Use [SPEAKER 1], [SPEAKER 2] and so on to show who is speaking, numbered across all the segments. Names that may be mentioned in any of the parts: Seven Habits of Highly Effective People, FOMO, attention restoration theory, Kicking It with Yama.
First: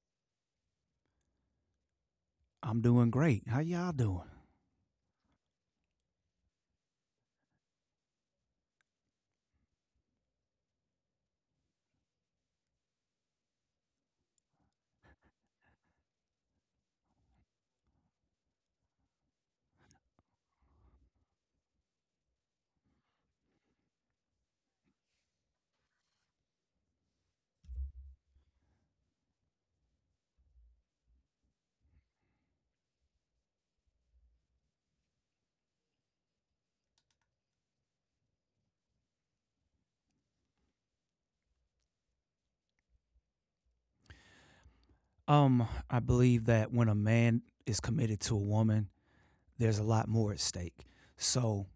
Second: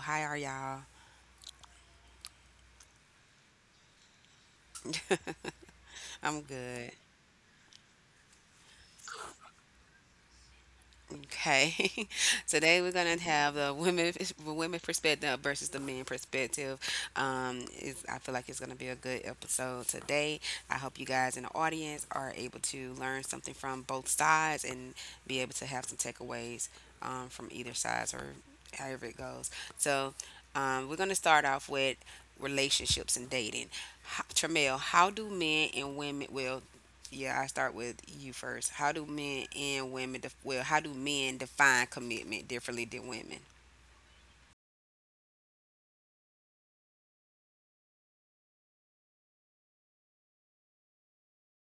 [SPEAKER 1] Hi, are y'all?
[SPEAKER 2] I'm doing great. How y'all doing?
[SPEAKER 1] I'm good. Okay. Today we're gonna have the women the women perspective versus the men perspective. I feel like it's gonna be a good episode today. I hope you guys in the audience are able to learn something from both sides and be able to have some takeaways from either sides or however it goes. So we're gonna start off with relationships and dating. How, Tramel, how do men and women? Well, yeah, I start with you first. How do men and women well, how do men define commitment differently than women?
[SPEAKER 2] I believe that when a man is committed to a woman, there's a lot more at stake. So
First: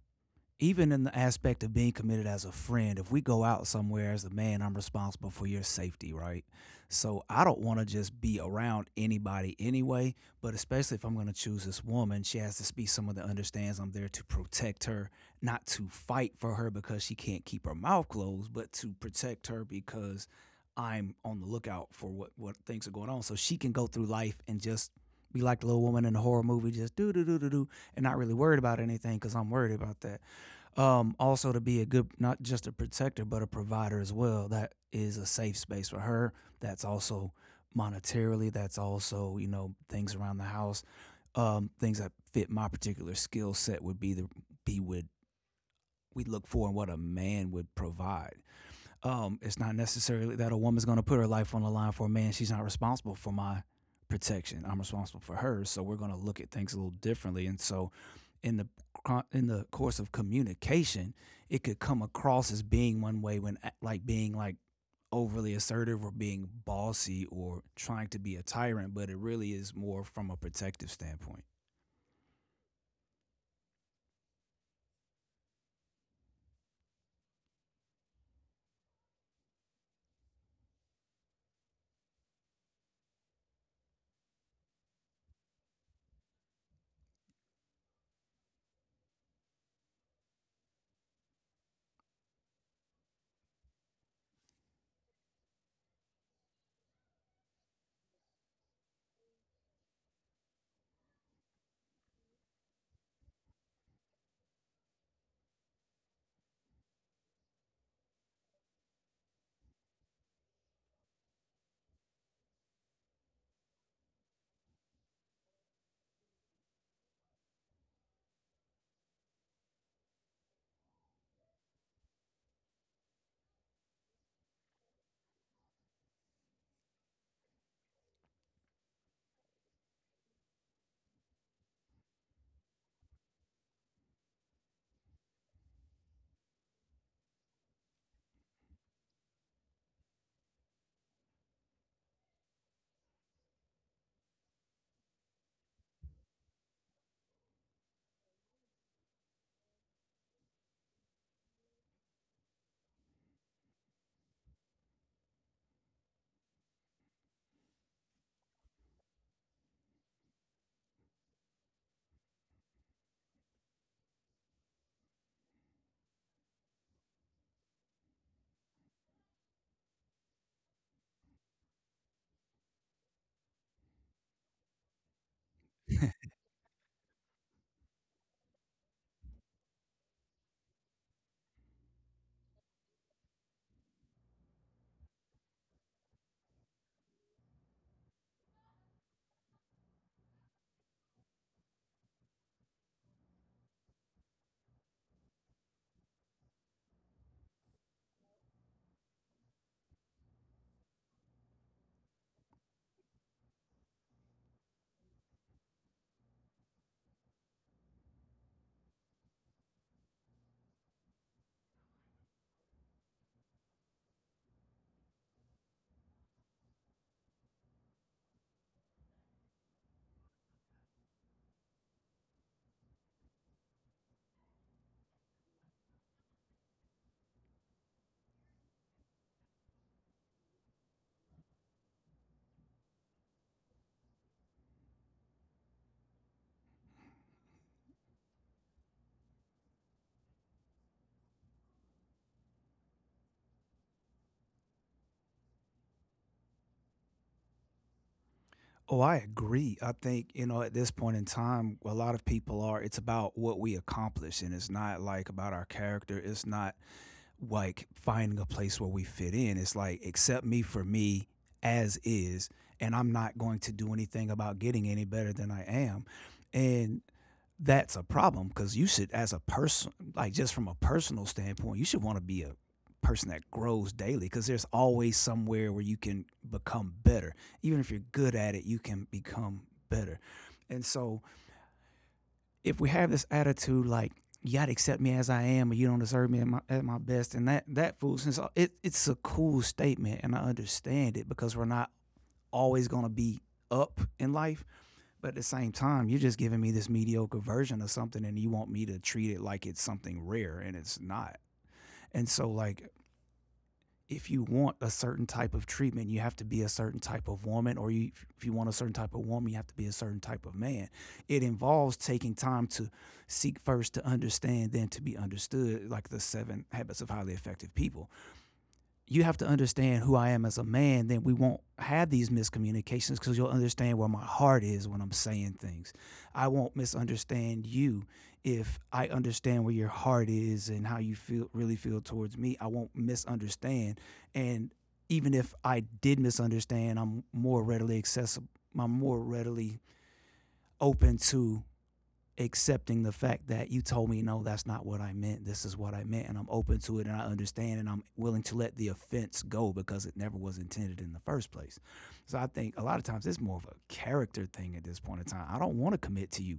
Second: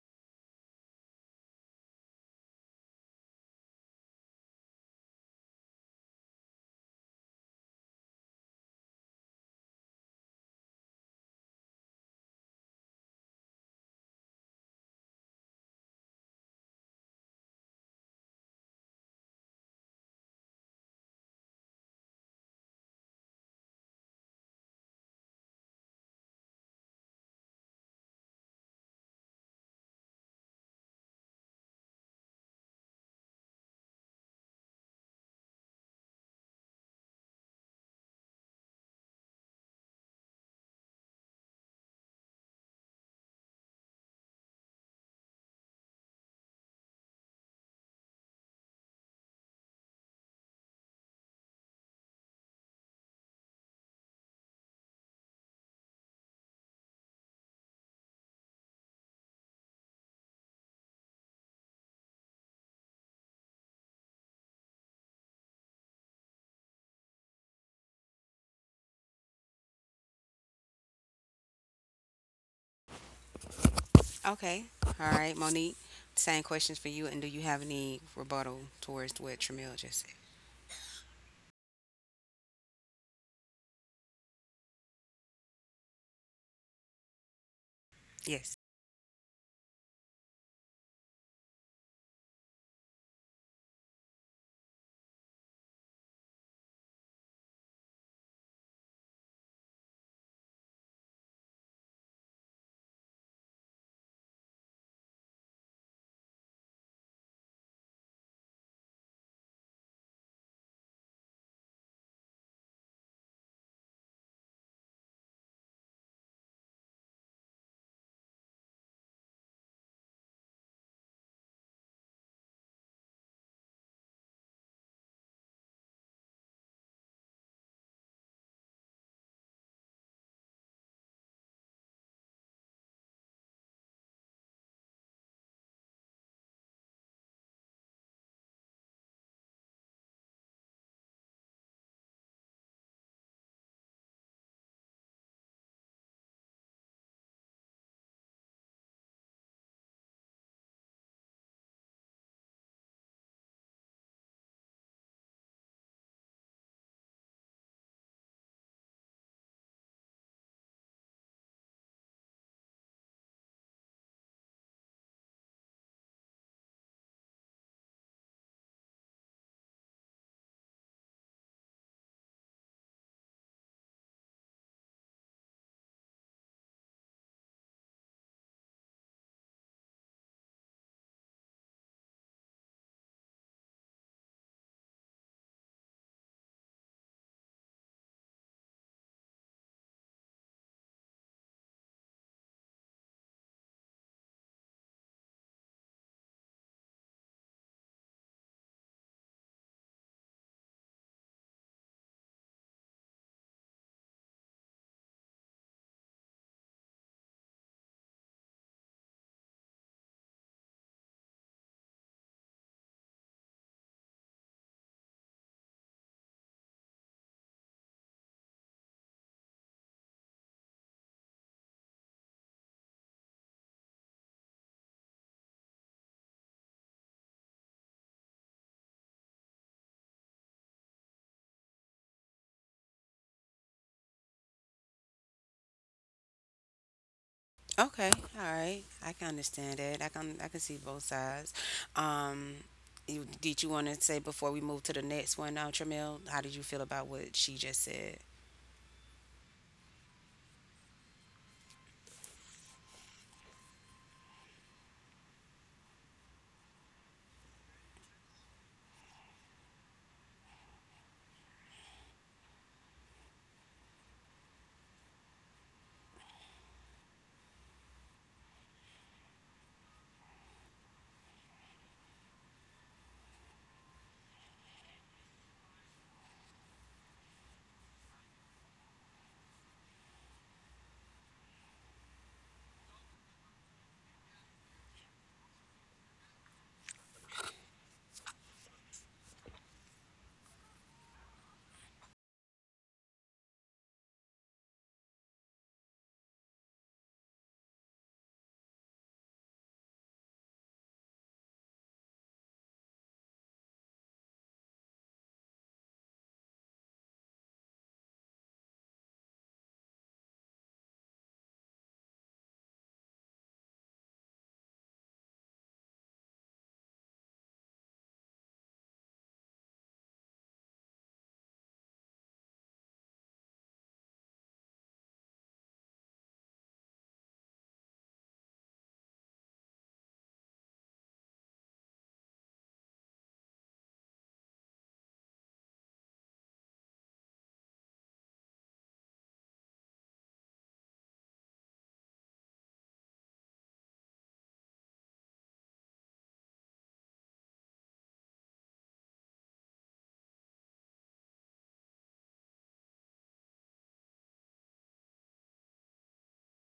[SPEAKER 2] even in the aspect of being committed as a friend, if we go out somewhere as a man, I'm responsible for your safety, right? So I don't want to just be around anybody anyway, but especially if I'm going to choose this woman, she has to be someone that understands I'm there to protect her, not to fight for her because she can't keep her mouth closed, but to protect her because I'm on the lookout for what things are going on. So she can go through life and just be like the little woman in the horror movie, just do do do do do, and not really worried about anything because I'm worried about that. Also to be a good, not just a protector, but a provider as well. That is a safe space for her. That's also monetarily. That's also, you know, things around the house, things that fit my particular skill set would be the be would we look for and what a man would provide. It's not necessarily that a woman's going to put her life on the line for a man. She's not responsible for my protection. I'm responsible for hers. So we're going to look at things a little differently. And so, in the in the course of communication, it could come across as being one way like being like overly assertive or being bossy or trying to be a tyrant, but it really is more from a protective standpoint.
[SPEAKER 1] Okay. All right, Monique. Same questions for you. And do you have any rebuttal towards what Tramil just said? Yes. Okay, all right. I can understand that. I can see both sides. Um, did you want to say before we move to the next one, Tramel? How did you feel about what she just said?
[SPEAKER 2] Oh, I agree. I think, you know, at this point in time, a lot of people are, it's about what we accomplish. And it's not like about our character. It's not like finding a place where we fit in. It's like, accept me for me as is. And I'm not going to do anything about getting any better than I am. And that's a problem because you should, as a person, like just from a personal standpoint, you should want to be a person that grows daily because there's always somewhere where you can become better. Even if you're good at it, you can become better. And so if we have this attitude like, you gotta accept me as I am, or you don't deserve me at my best, and that foolishness, it's a cool statement, and I understand it because we're not always gonna be up in life, but at the same time, you're just giving me this mediocre version of something and you want me to treat it like it's something rare and it's not. And so, like, if you want a certain type of treatment, you have to be a certain type of woman, or you, if you want a certain type of woman, you have to be a certain type of man. It involves taking time to seek first to understand, then to be understood, like the seven habits of highly effective people. You have to understand who I am as a man, then we won't have these miscommunications because you'll understand where my heart is when I'm saying things. I won't misunderstand you if I understand where your heart is and how you feel really feel towards me. I won't misunderstand. And even if I did misunderstand, I'm more readily accessible. I'm more readily open to accepting the fact that you told me, no, that's not what I meant, this is what I meant, and I'm open to it and I understand and I'm willing to let the offense go because it never was intended in the first place. So I think a lot of times it's more of a character thing. At this point in time, I don't want to commit to you.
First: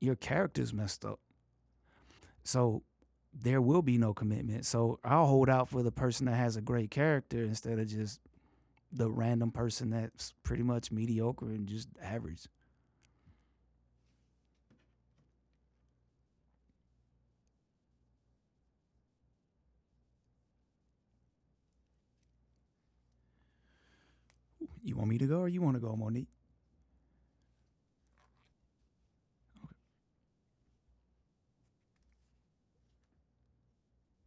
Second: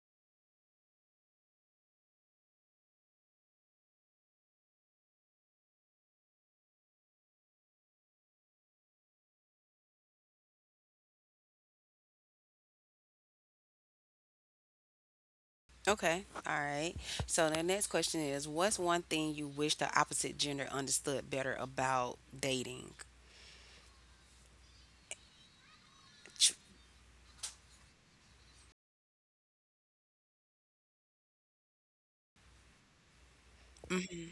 [SPEAKER 2] Your character's messed up, so there will be no commitment. So I'll hold out for the person that has a great character instead of just the random person that's pretty much mediocre and just average.
[SPEAKER 1] Okay, all right. So the next question is, what's one thing you wish the opposite gender understood better about dating?
[SPEAKER 2] You want me to go, or you want to go, Monique?
[SPEAKER 1] Tr- mm,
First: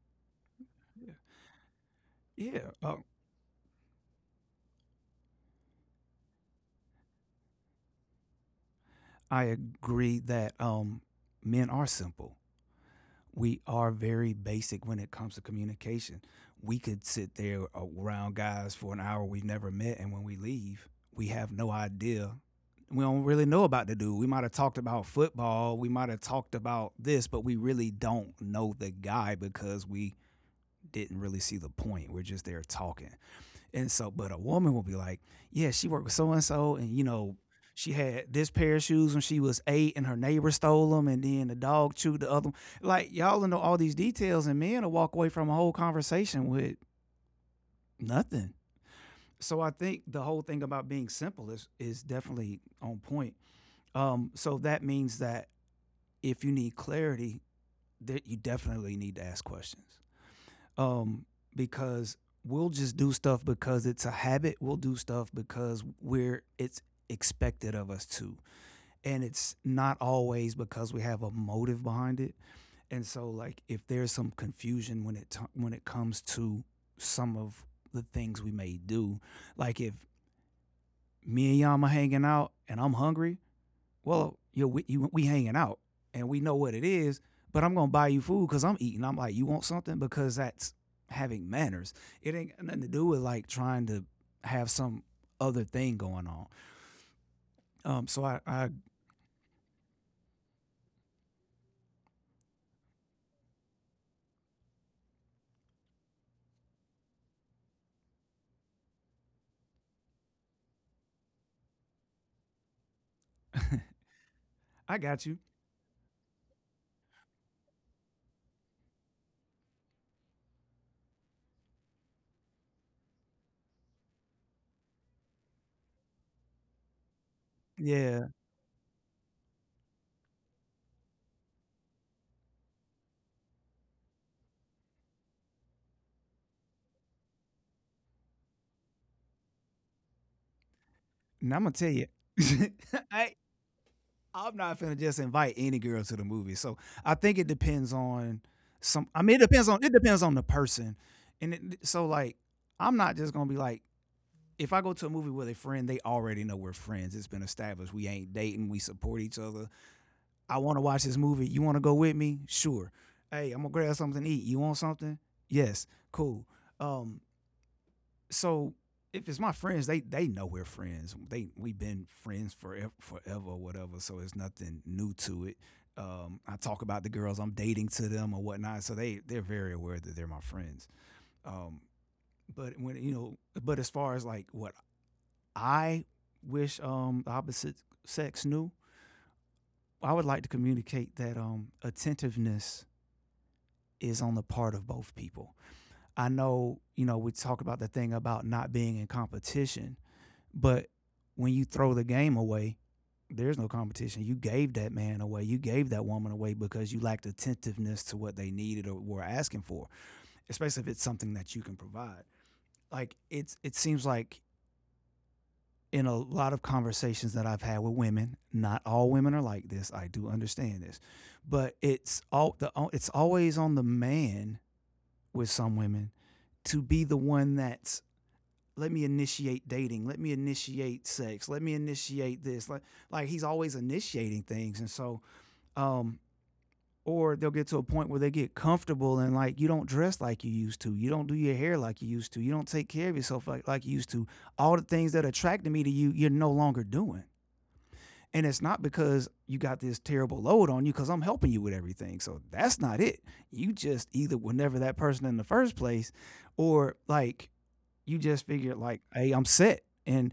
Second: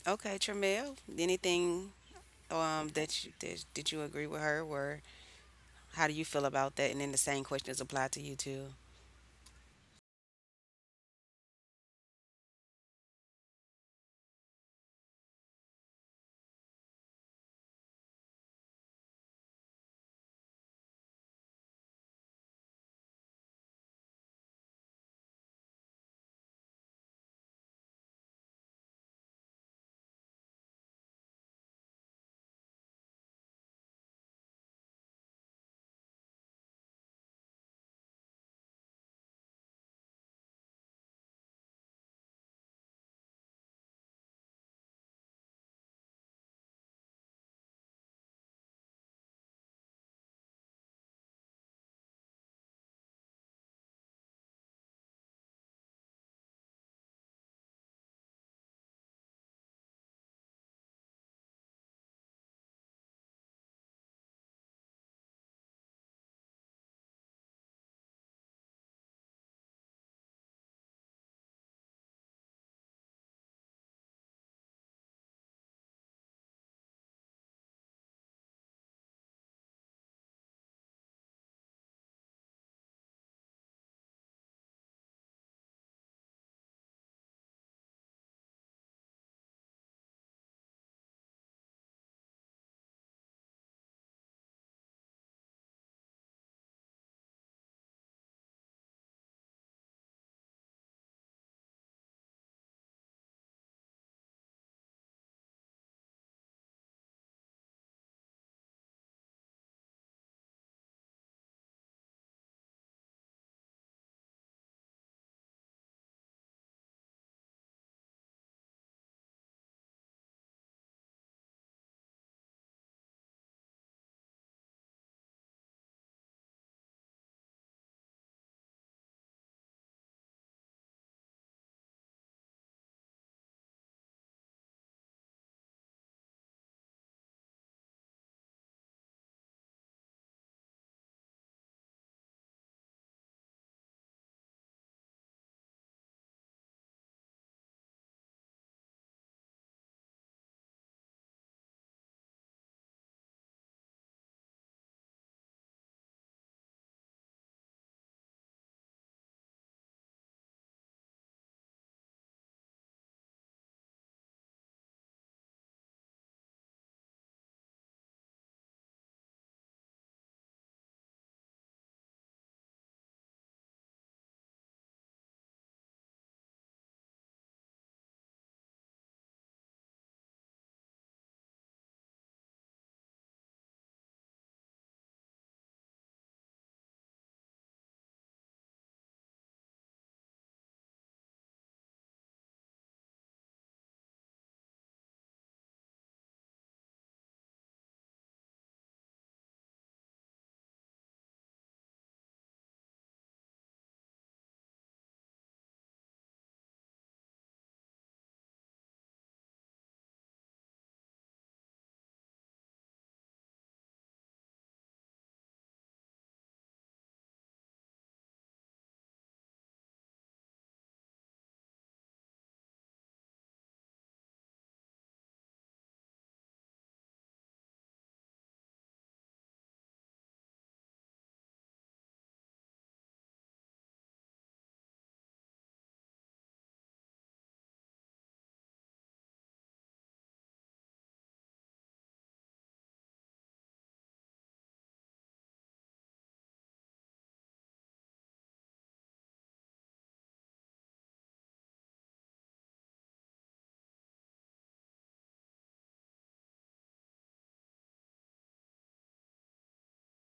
[SPEAKER 1] Okay, Tramel,
[SPEAKER 2] Yeah,
[SPEAKER 1] anything
[SPEAKER 2] Yeah. uh,
[SPEAKER 1] that you, that did you agree with her? Or how do you feel about that? And then the same questions apply to you too.
[SPEAKER 2] I agree that men are simple. We are very basic when it comes to communication. We could sit there around guys for an hour we've never met, and when we leave, we have no idea. We don't really know about the dude. We might have talked about football, we might have talked about this, but we really don't know the guy because we didn't really see the point. We're just there talking. And so, but a woman will be like, yeah, she worked with so and so, and, you know, she had this pair of shoes when she was eight, and her neighbor stole them, and then the dog chewed the other one. Like y'all know all these details, and men will walk away from a whole conversation with nothing. So I think the whole thing about being simple is definitely on point. So that means that if you need clarity, that you definitely need to ask questions. um, because we'll just do stuff because it's a habit. We'll do stuff because we're it's expected of us to, and it's not always because we have a motive behind it. And so, like, if there's some confusion when it comes to some of the things we may do, like if me and Yama hanging out and I'm hungry, well, you know, we hanging out and we know what it is, but I'm gonna buy you food because I'm eating. I'm like, you want something, because that's having manners. It ain't got nothing to do with like trying to have some other thing going on. So I I got you. Yeah, and I'm gonna tell you, I I'm not finna just invite any girl to the movie. So I think it depends on some. I mean, it depends on the person, so like I'm not just gonna be like if I go to a movie with a friend, they already know we're friends. It's been established. We ain't dating. We support each other. I want to watch this movie. You want to go with me? Sure. Hey, I'm gonna grab something to eat. You want something? Yes. Cool. Um, so if it's my friends, they know we're friends. They We've been friends forever, forever or whatever. So it's nothing new to it. I talk about the girls I'm dating to them or whatnot. So they're very aware that they're my friends. Um, but when you know, But as far as like what I wish, the opposite sex knew, I would like to communicate that attentiveness is on the part of both people. I know, you know, we talk about the thing about not being in competition. But when you throw the game away, there's no competition. You gave that man away. You gave that woman away because you lacked attentiveness to what they needed or were asking for, especially if it's something that you can provide. Like it seems like in a lot of conversations that I've had with women, not all women are like this. I do understand this, but it's always on the man with some women to be the one that's, let me initiate dating, let me initiate sex, let me initiate this, like he's always initiating things. And so um or they'll get to a point where they get comfortable and like, you don't dress like you used to, you don't do your hair like you used to, you don't take care of yourself like you used to. All the things that attracted me to you, you're no longer doing. And it's not because you got this terrible load on you, because I'm helping you with everything, so that's not it. You just either were never that person in the first place, or like, you just figured like, hey, I'm set. And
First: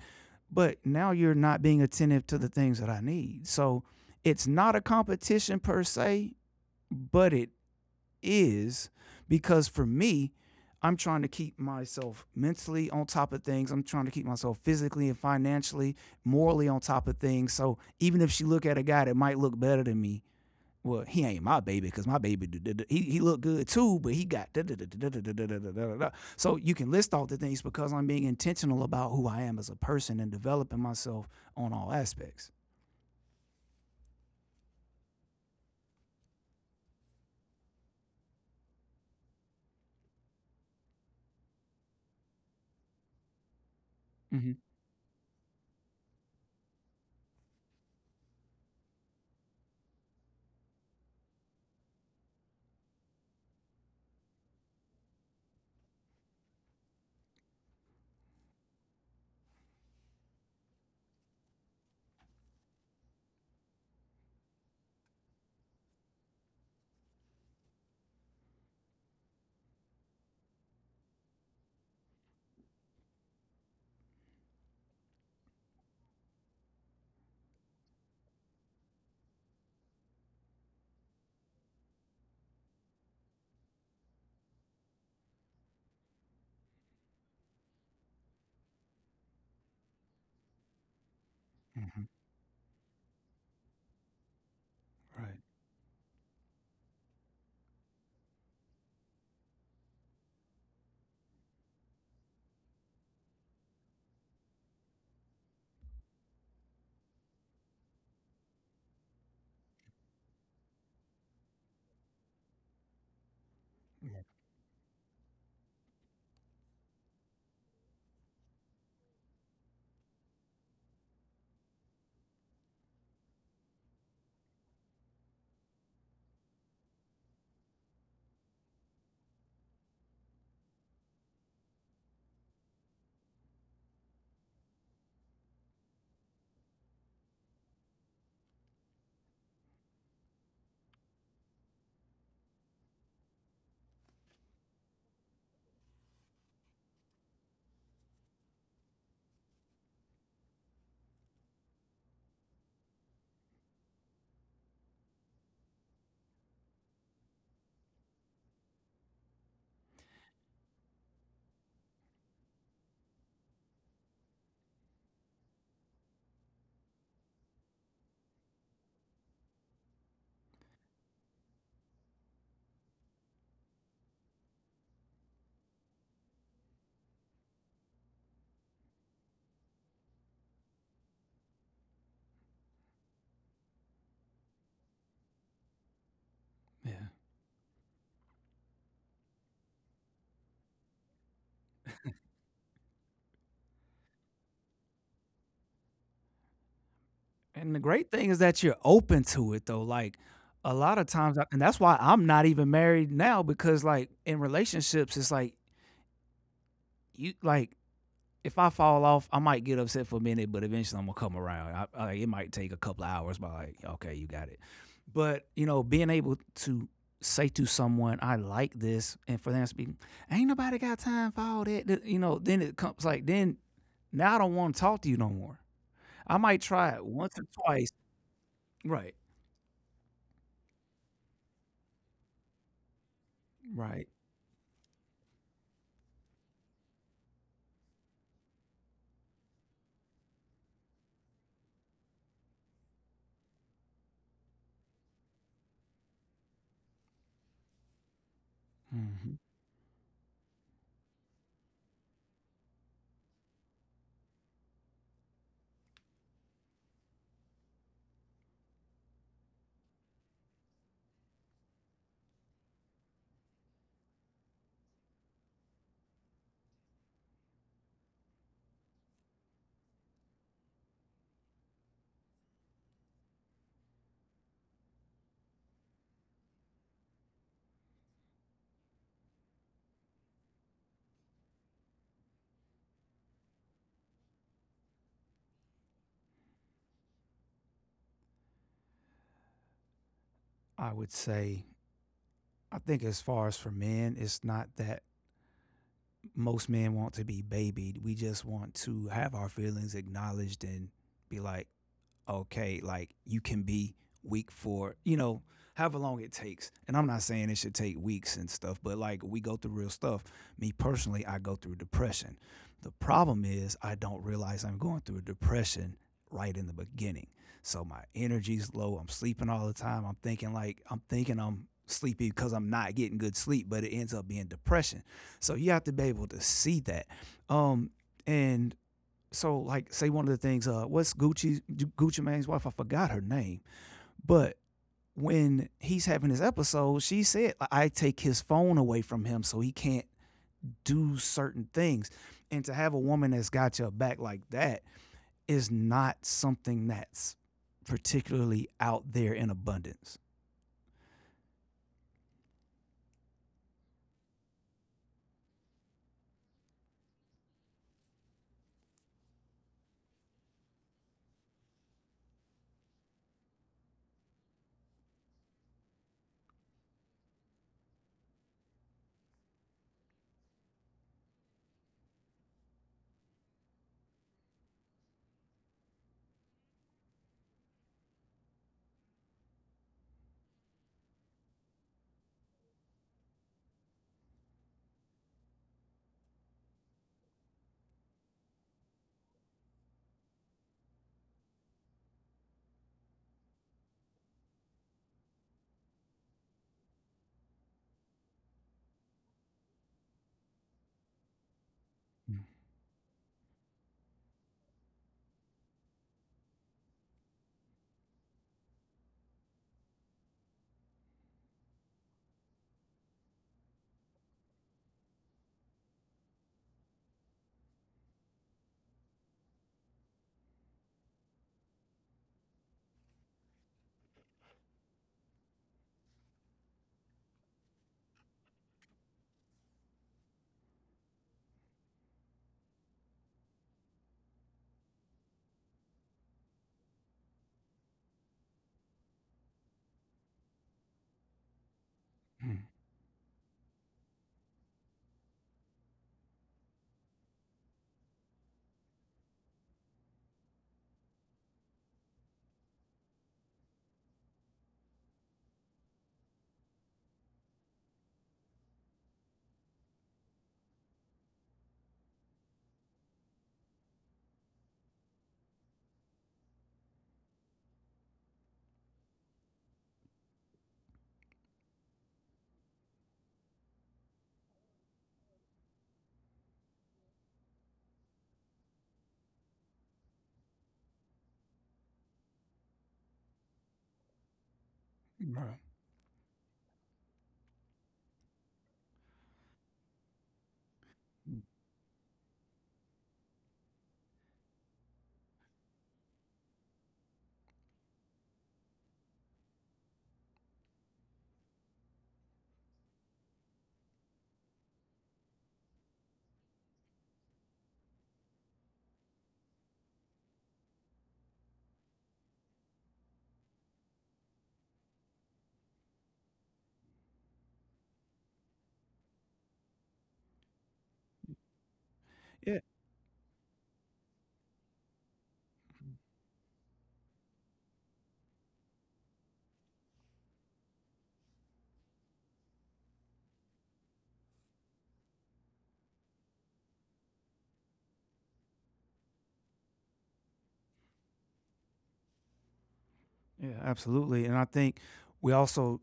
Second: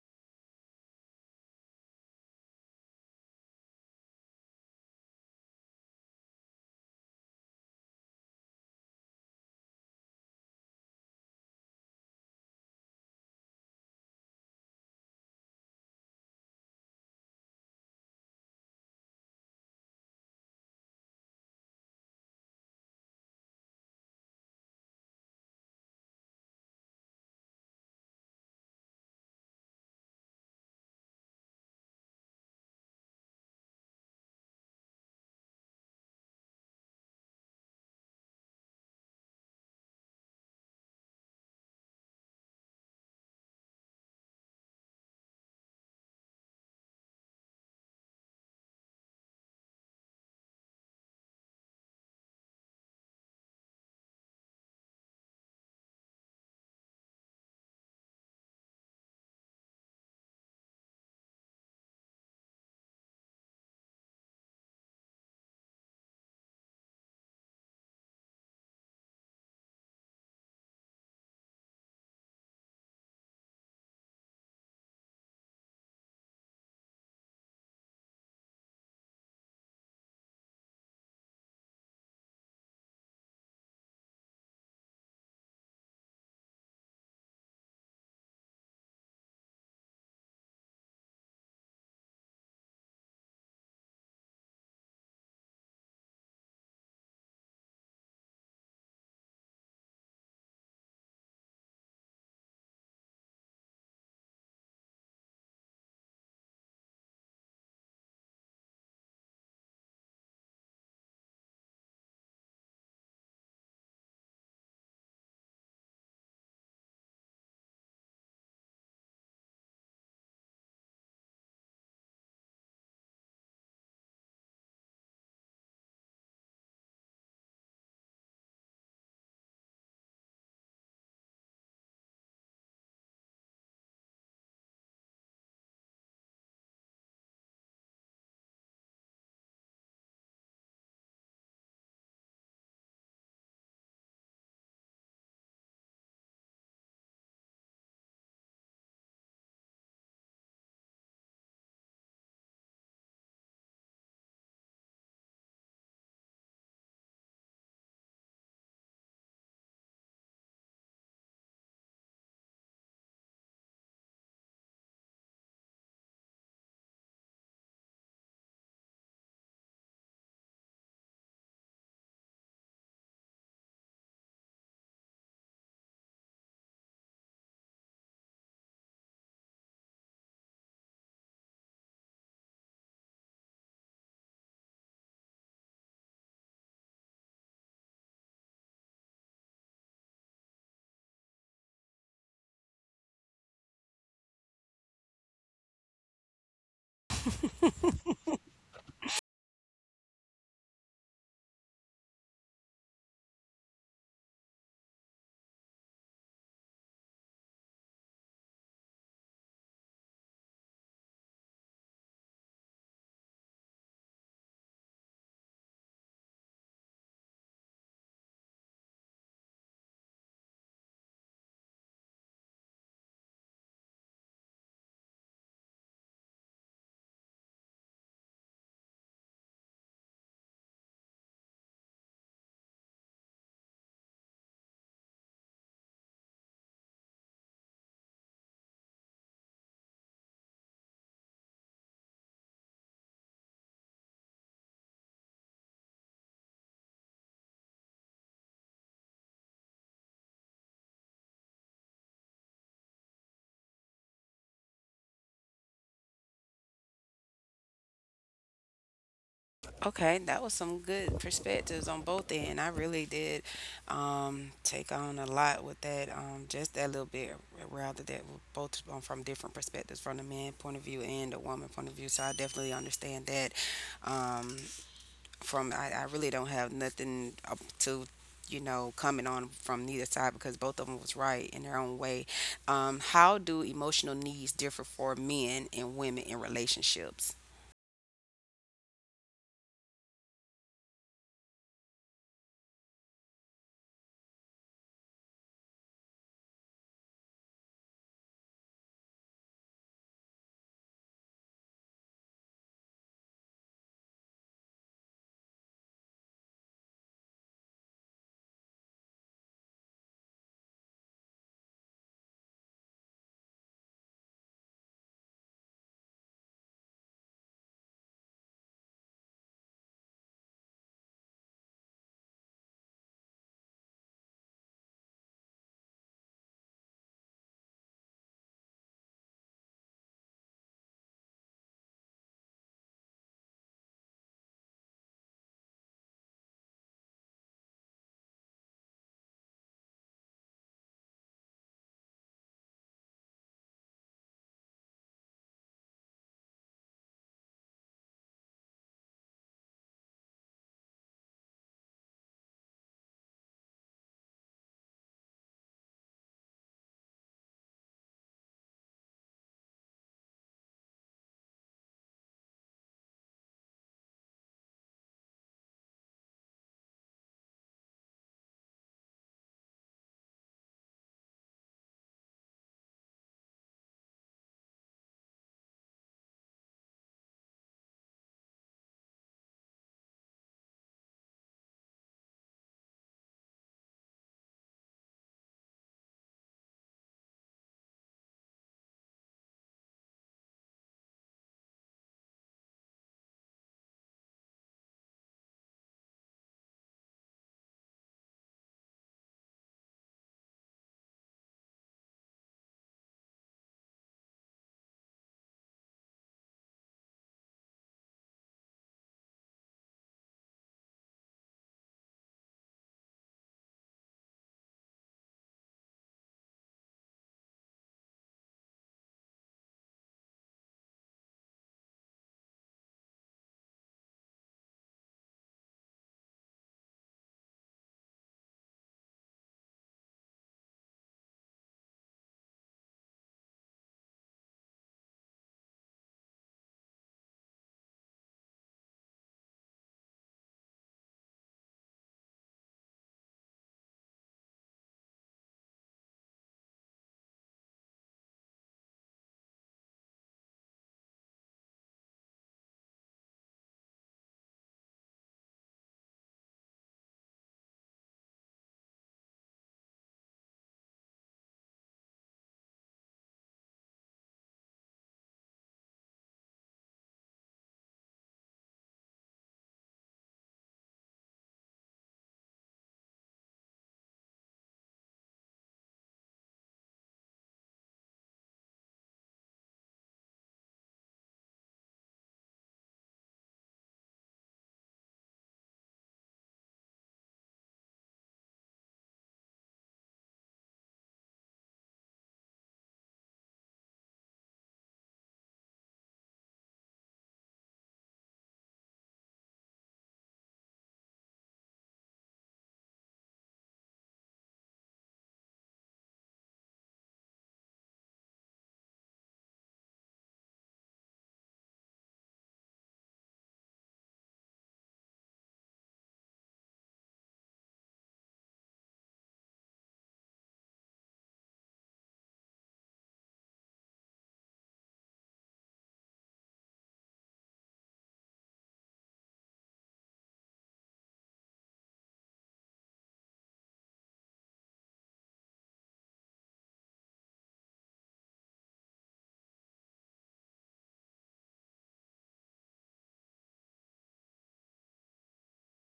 [SPEAKER 2] but now you're not being attentive to the things that I need. So it's not a competition per se, but it is. Because for me, I'm trying to keep myself mentally on top of things. I'm trying to keep myself physically and financially, morally on top of things. So even if she look at a guy that might look better than me, well, he ain't my baby. Because my baby, he look good too, but he got da da da da da da da da da da. So you can list all the things because I'm being intentional about who I am as a person and developing myself on all aspects. Hmm. Hmm. Right. Yeah. Yeah. And the great thing is that you're open to it though. Like a lot of times, and that's why I'm not even married now because like in relationships, it's like you like if I fall off, I might get upset for a minute, but eventually I'm gonna come around. I, it might take a couple of hours, but like, okay, you got it. But you know, being able to say to someone, "I like this," and for them speaking, "Ain't nobody got time for all that," you know, then it comes like, then now I don't want to talk to you no more. I might try it once or twice. Right, right. hmm
[SPEAKER 1] Okay, that was some good perspectives on both end. I really did take on a lot with that, just that little bit, rather that we're both from different perspectives, from the man point of view and the woman point of view. So I definitely understand that. Um, I really don't have nothing up to you know comment on from neither side because both of them was right in their own way. How do emotional needs differ for men and women in relationships?
[SPEAKER 2] I would say, I think as far as for men, it's not that most men want to be babied. We just want to have our feelings acknowledged and be like, okay, like you can be weak for, you know, however long it takes. And I'm not saying it should take weeks and stuff, but like we go through real stuff. Me personally, I go through depression. The problem is I don't realize I'm going through depression right in the beginning. So my energy's low. I'm sleeping all the time. I'm thinking I'm sleepy because I'm not getting good sleep, but it ends up being depression. So you have to be able to see that. Um and So like say one of the things what's Gucci Mane's wife, I forgot her name, but when he's having his episode, she said, I take his phone away from him so he can't do certain things, and to have a woman that's got your back like that is not something that's particularly out there in abundance. Mm-hmm. Right. Yeah. Yeah, absolutely. And I think we also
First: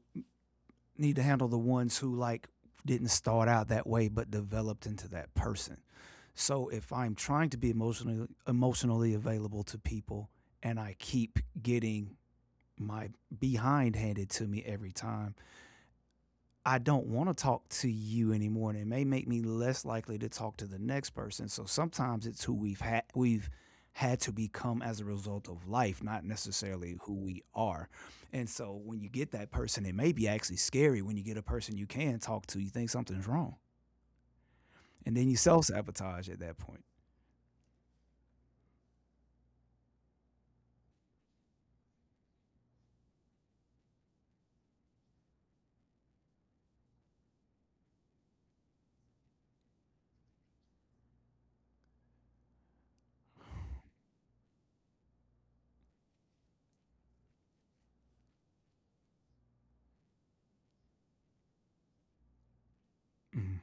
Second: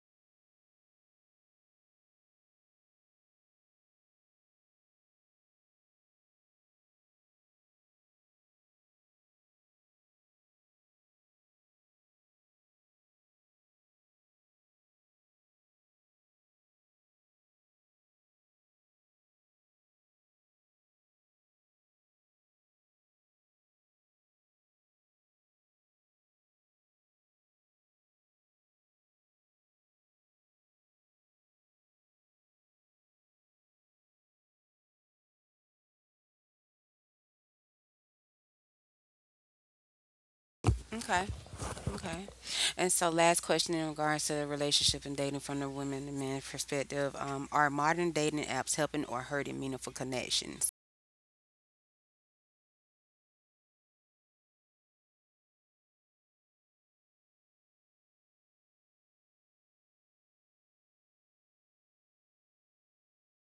[SPEAKER 2] need to handle the ones who like didn't start out that way but developed into that person. So if I'm trying to be emotionally available to people and I keep getting my behind handed to me every time, I don't want to talk to you anymore, and it may make me less likely to talk to the next person. So sometimes it's who we've had to become as a result of life, not necessarily who we are. And so when you get that person, it may be actually scary when you get a person you can talk to, you think something's wrong. And then you self sabotage at that point.
[SPEAKER 1] Okay. And so, last question in regards to the relationship and dating from the women and men perspective, are modern dating apps helping or hurting meaningful connections?
[SPEAKER 2] Mhm.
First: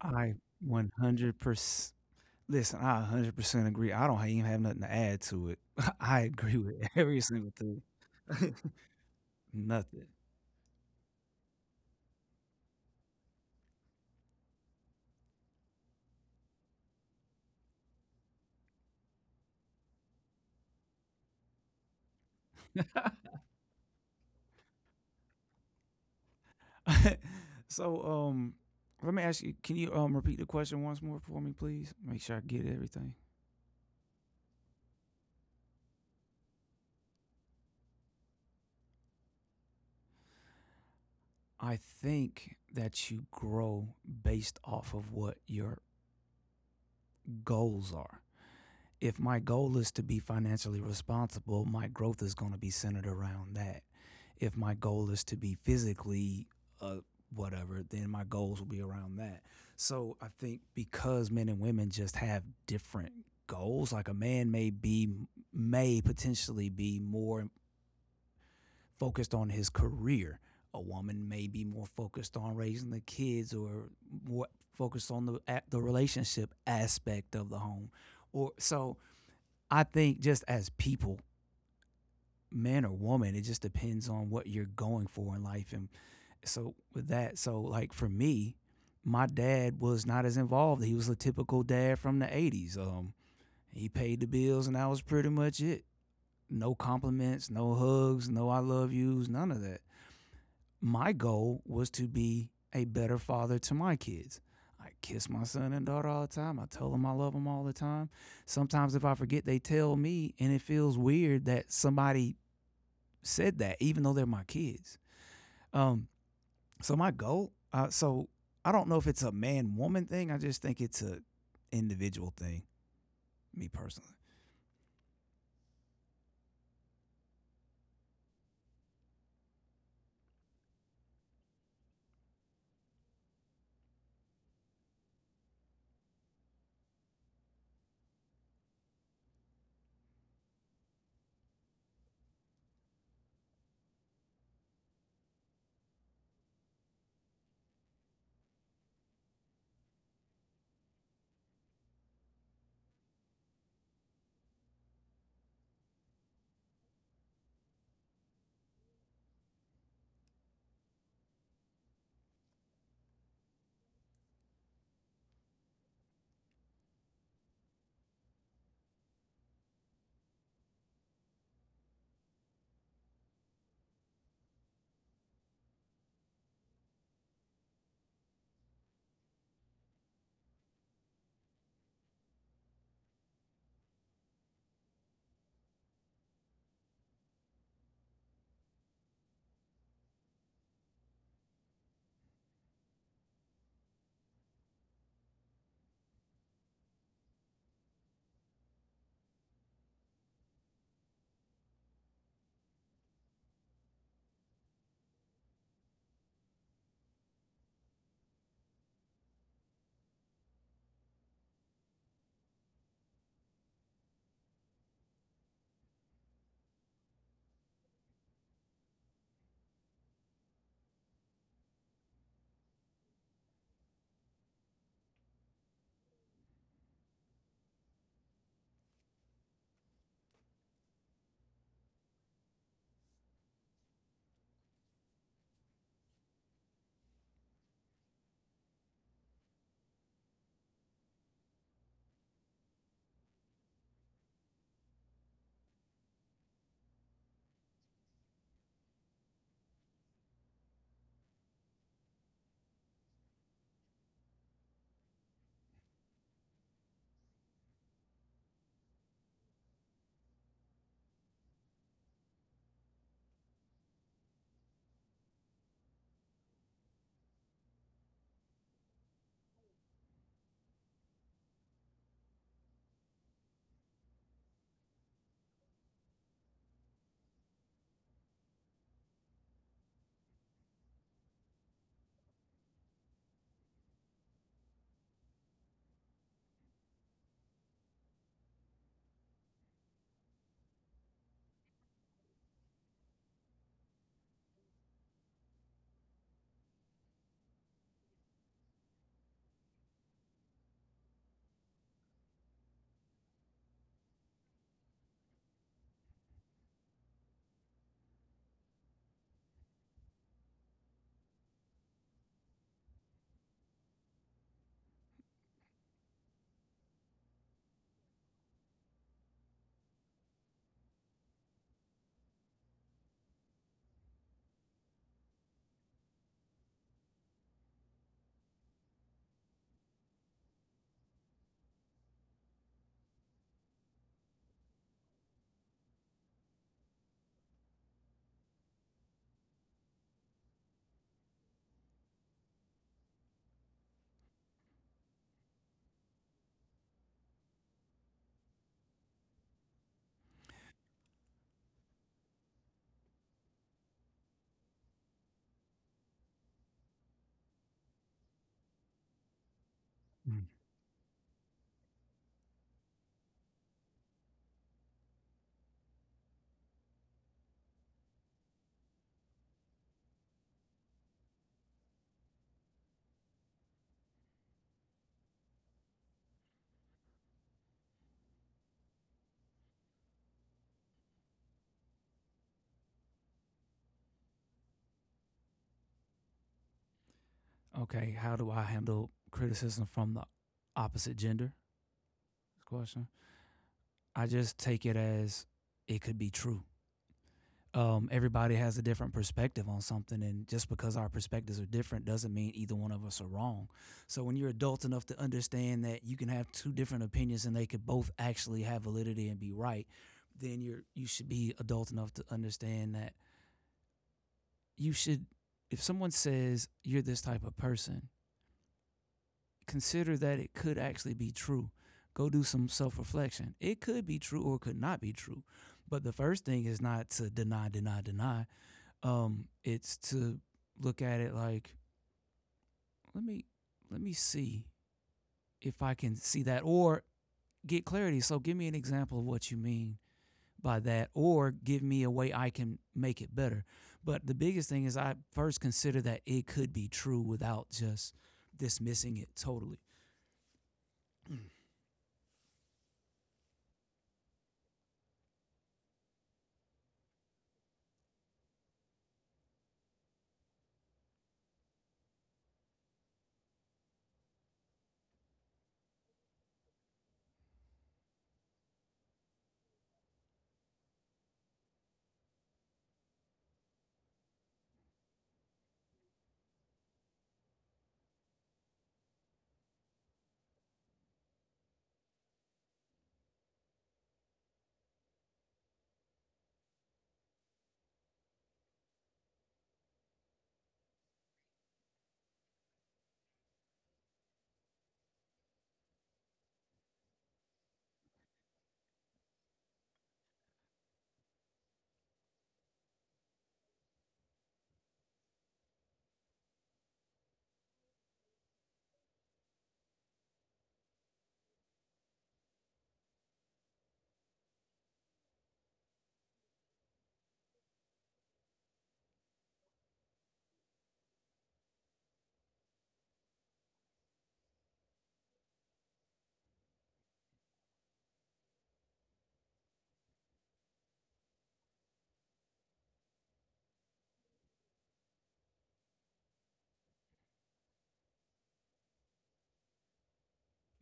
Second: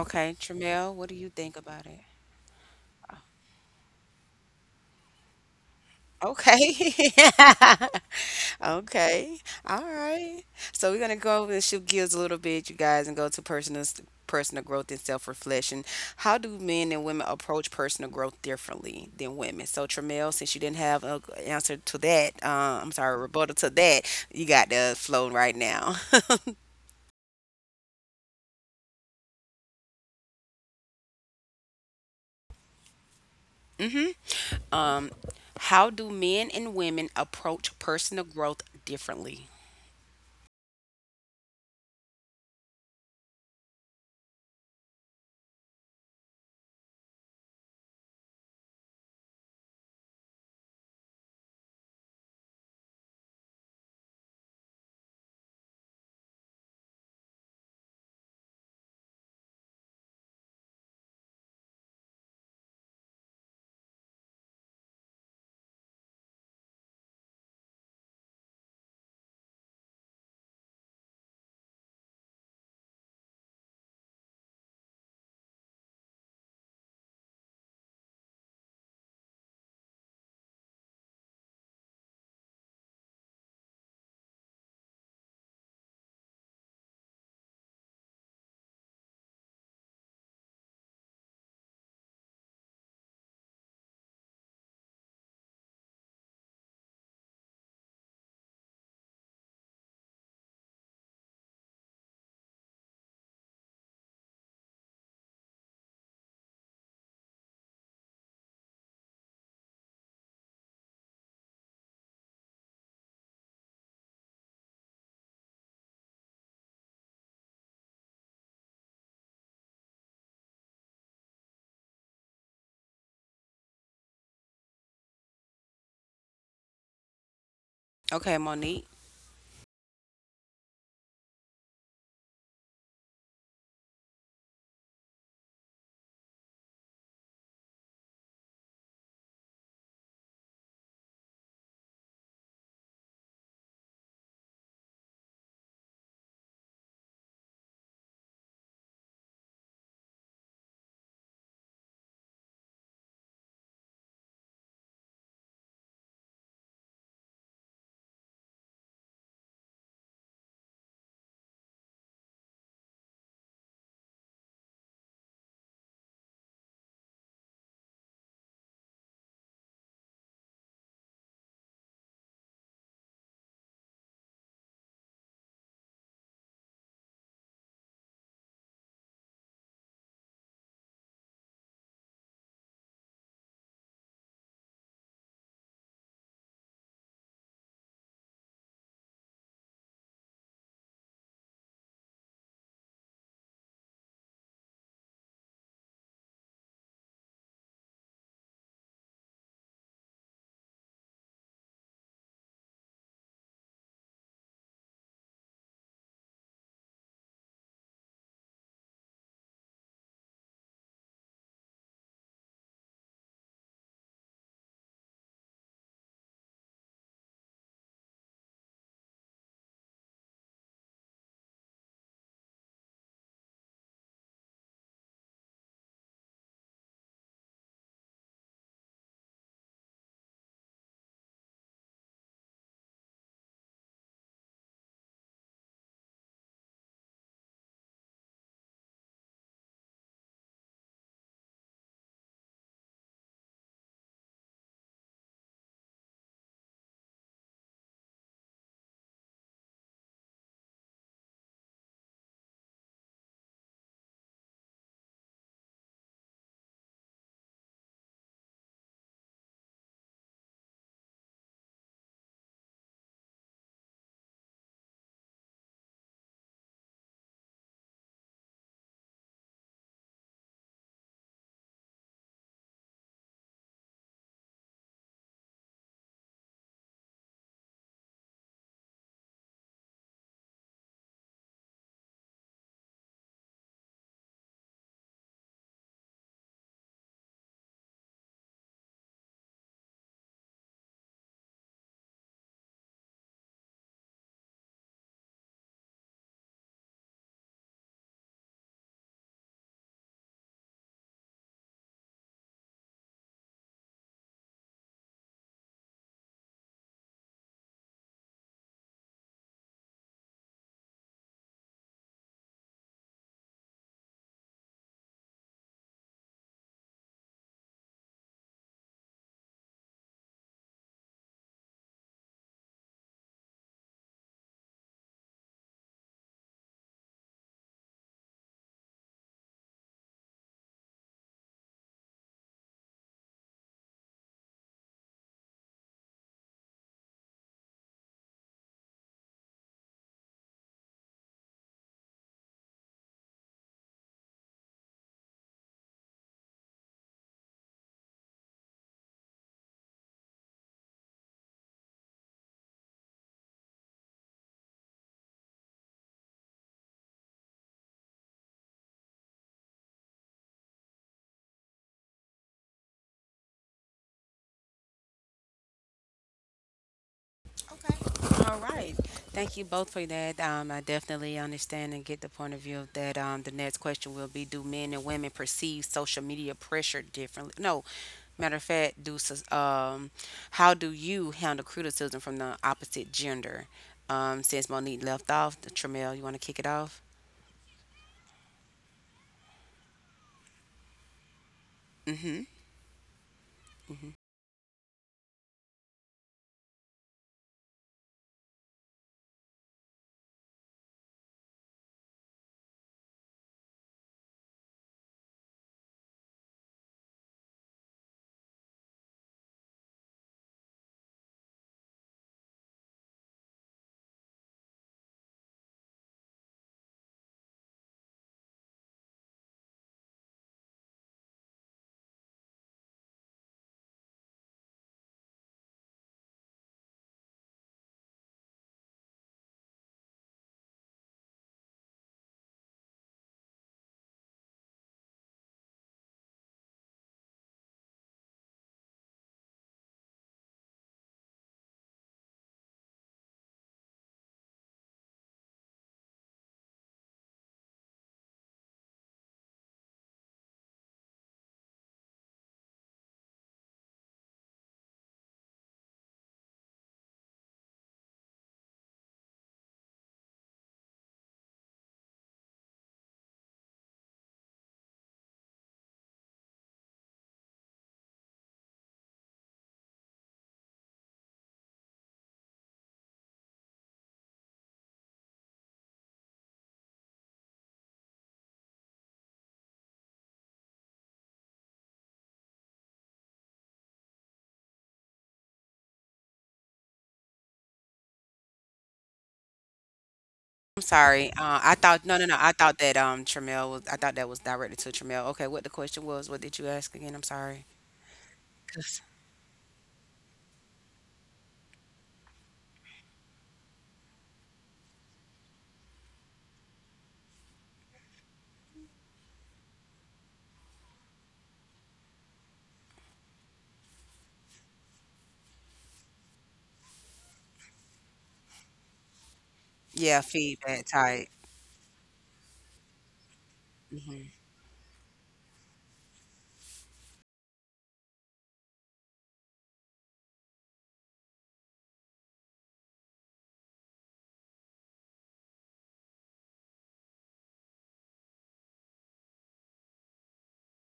[SPEAKER 2] I
[SPEAKER 1] Tramel, what do you think about
[SPEAKER 2] 100%
[SPEAKER 1] it?
[SPEAKER 2] listen, I 100% agree. I don't even have nothing to add to it. I agree with
[SPEAKER 1] Okay.
[SPEAKER 2] every single thing.
[SPEAKER 1] Okay. All
[SPEAKER 2] Nothing.
[SPEAKER 1] right. So we're gonna go over and shift gears a little bit, you guys, and go to personal growth and self-reflection. How do men and women approach personal growth differently than women? So Tramel, since you didn't have an answer to that, I'm sorry, rebuttal to that, you got the flow right now.
[SPEAKER 2] So, let me ask you, can you, repeat the question once more for me, please? Make sure I get everything.
[SPEAKER 1] hmm Um, how do men and women approach personal growth differently?
[SPEAKER 2] I think that you grow based off of what your goals are. If my goal is to be financially responsible, my growth is gonna be centered around that. If my goal is to be physically uh, whatever, then my goals will be around that. So I think because men and women just have different goals, like a man may be may potentially be more focused on his career. A woman may be more focused on raising the kids or more focused on the relationship aspect of the home. Or so I think just as people, man or woman, it just depends on what you're going for in life. And so with that, so like for me, my dad was not as involved. He was a typical dad from the '80s. He paid the bills, and that was pretty much it. No compliments, no hugs, no "I love yous," none of that. My goal was to be a better father to my kids. I kiss my son and daughter all the time. I tell them I love them all the time. Sometimes if I forget, they tell me, and it feels weird that somebody said that, even though they're my kids. Um, So my goal, so I don't know if it's a man woman thing. I just think it's a individual thing. Me personally.
[SPEAKER 1] Okay, Monique.
[SPEAKER 2] Mm.
[SPEAKER 1] Okay. All right. Thank you both for that. I definitely understand and get the point of view of that. The next question will be, do men and women perceive social media pressure differently? No. Matter of fact, how do you handle criticism from the opposite gender? Since Monique left off, Tramel, you want to kick it off?
[SPEAKER 2] Okay, how do I handle criticism from the opposite gender?
[SPEAKER 1] Mm-hmm.
[SPEAKER 2] Question.
[SPEAKER 1] Mm-hmm.
[SPEAKER 2] I just take it as it could be true. Um, everybody has a different perspective on something, and just because our perspectives are different doesn't mean either one of us are wrong. So when you're adult enough to understand that you can have two different opinions and they could both actually have validity and be right, then you should be adult enough to understand that you should. If someone says you're this type of person, consider that it could actually be true. Go do some self reflection. It could be true or could not be true. But the first thing is not to deny, deny, deny. It's to look at it like, let me let me see if I can see that or get clarity. So give me an example of what you mean by that, or give me a way I can make it better. But the biggest thing is I first consider that it could be true without just dismissing it totally.
[SPEAKER 1] I'm sorry. I thought no, no, no. I thought that Tramel was. I thought that was directed to Tramel. Okay, what the question was? What did you ask again? I'm sorry. Yeah, feedback type.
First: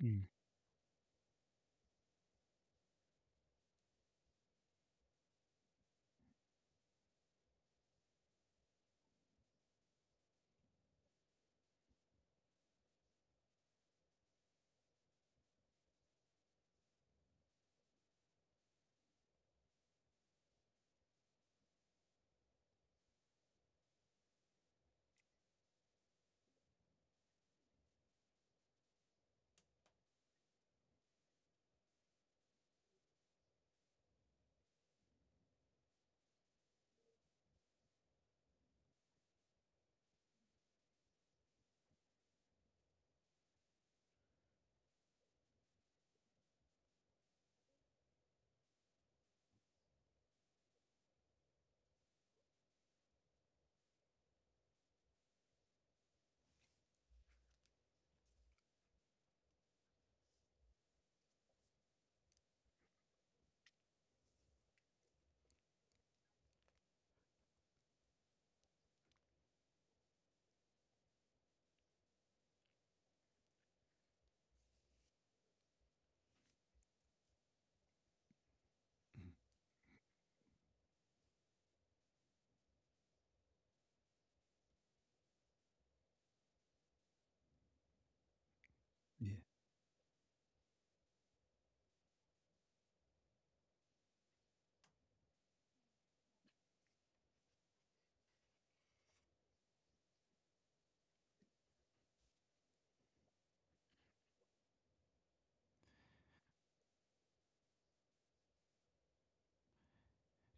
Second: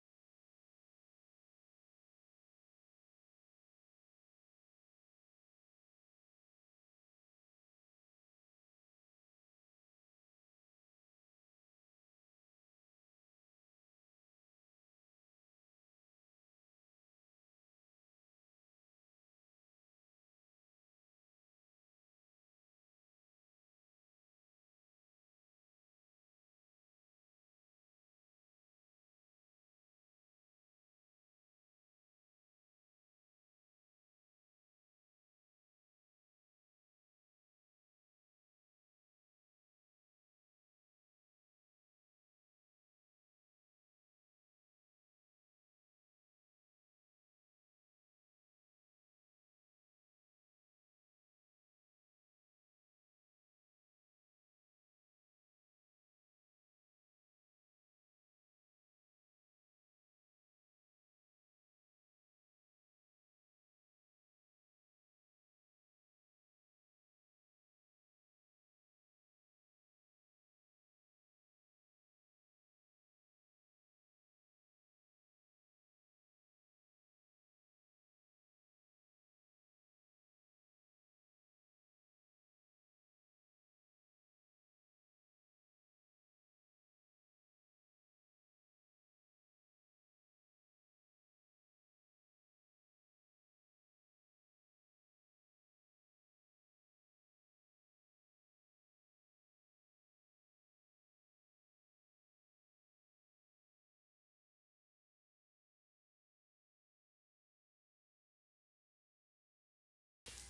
[SPEAKER 2] Mm, yeah.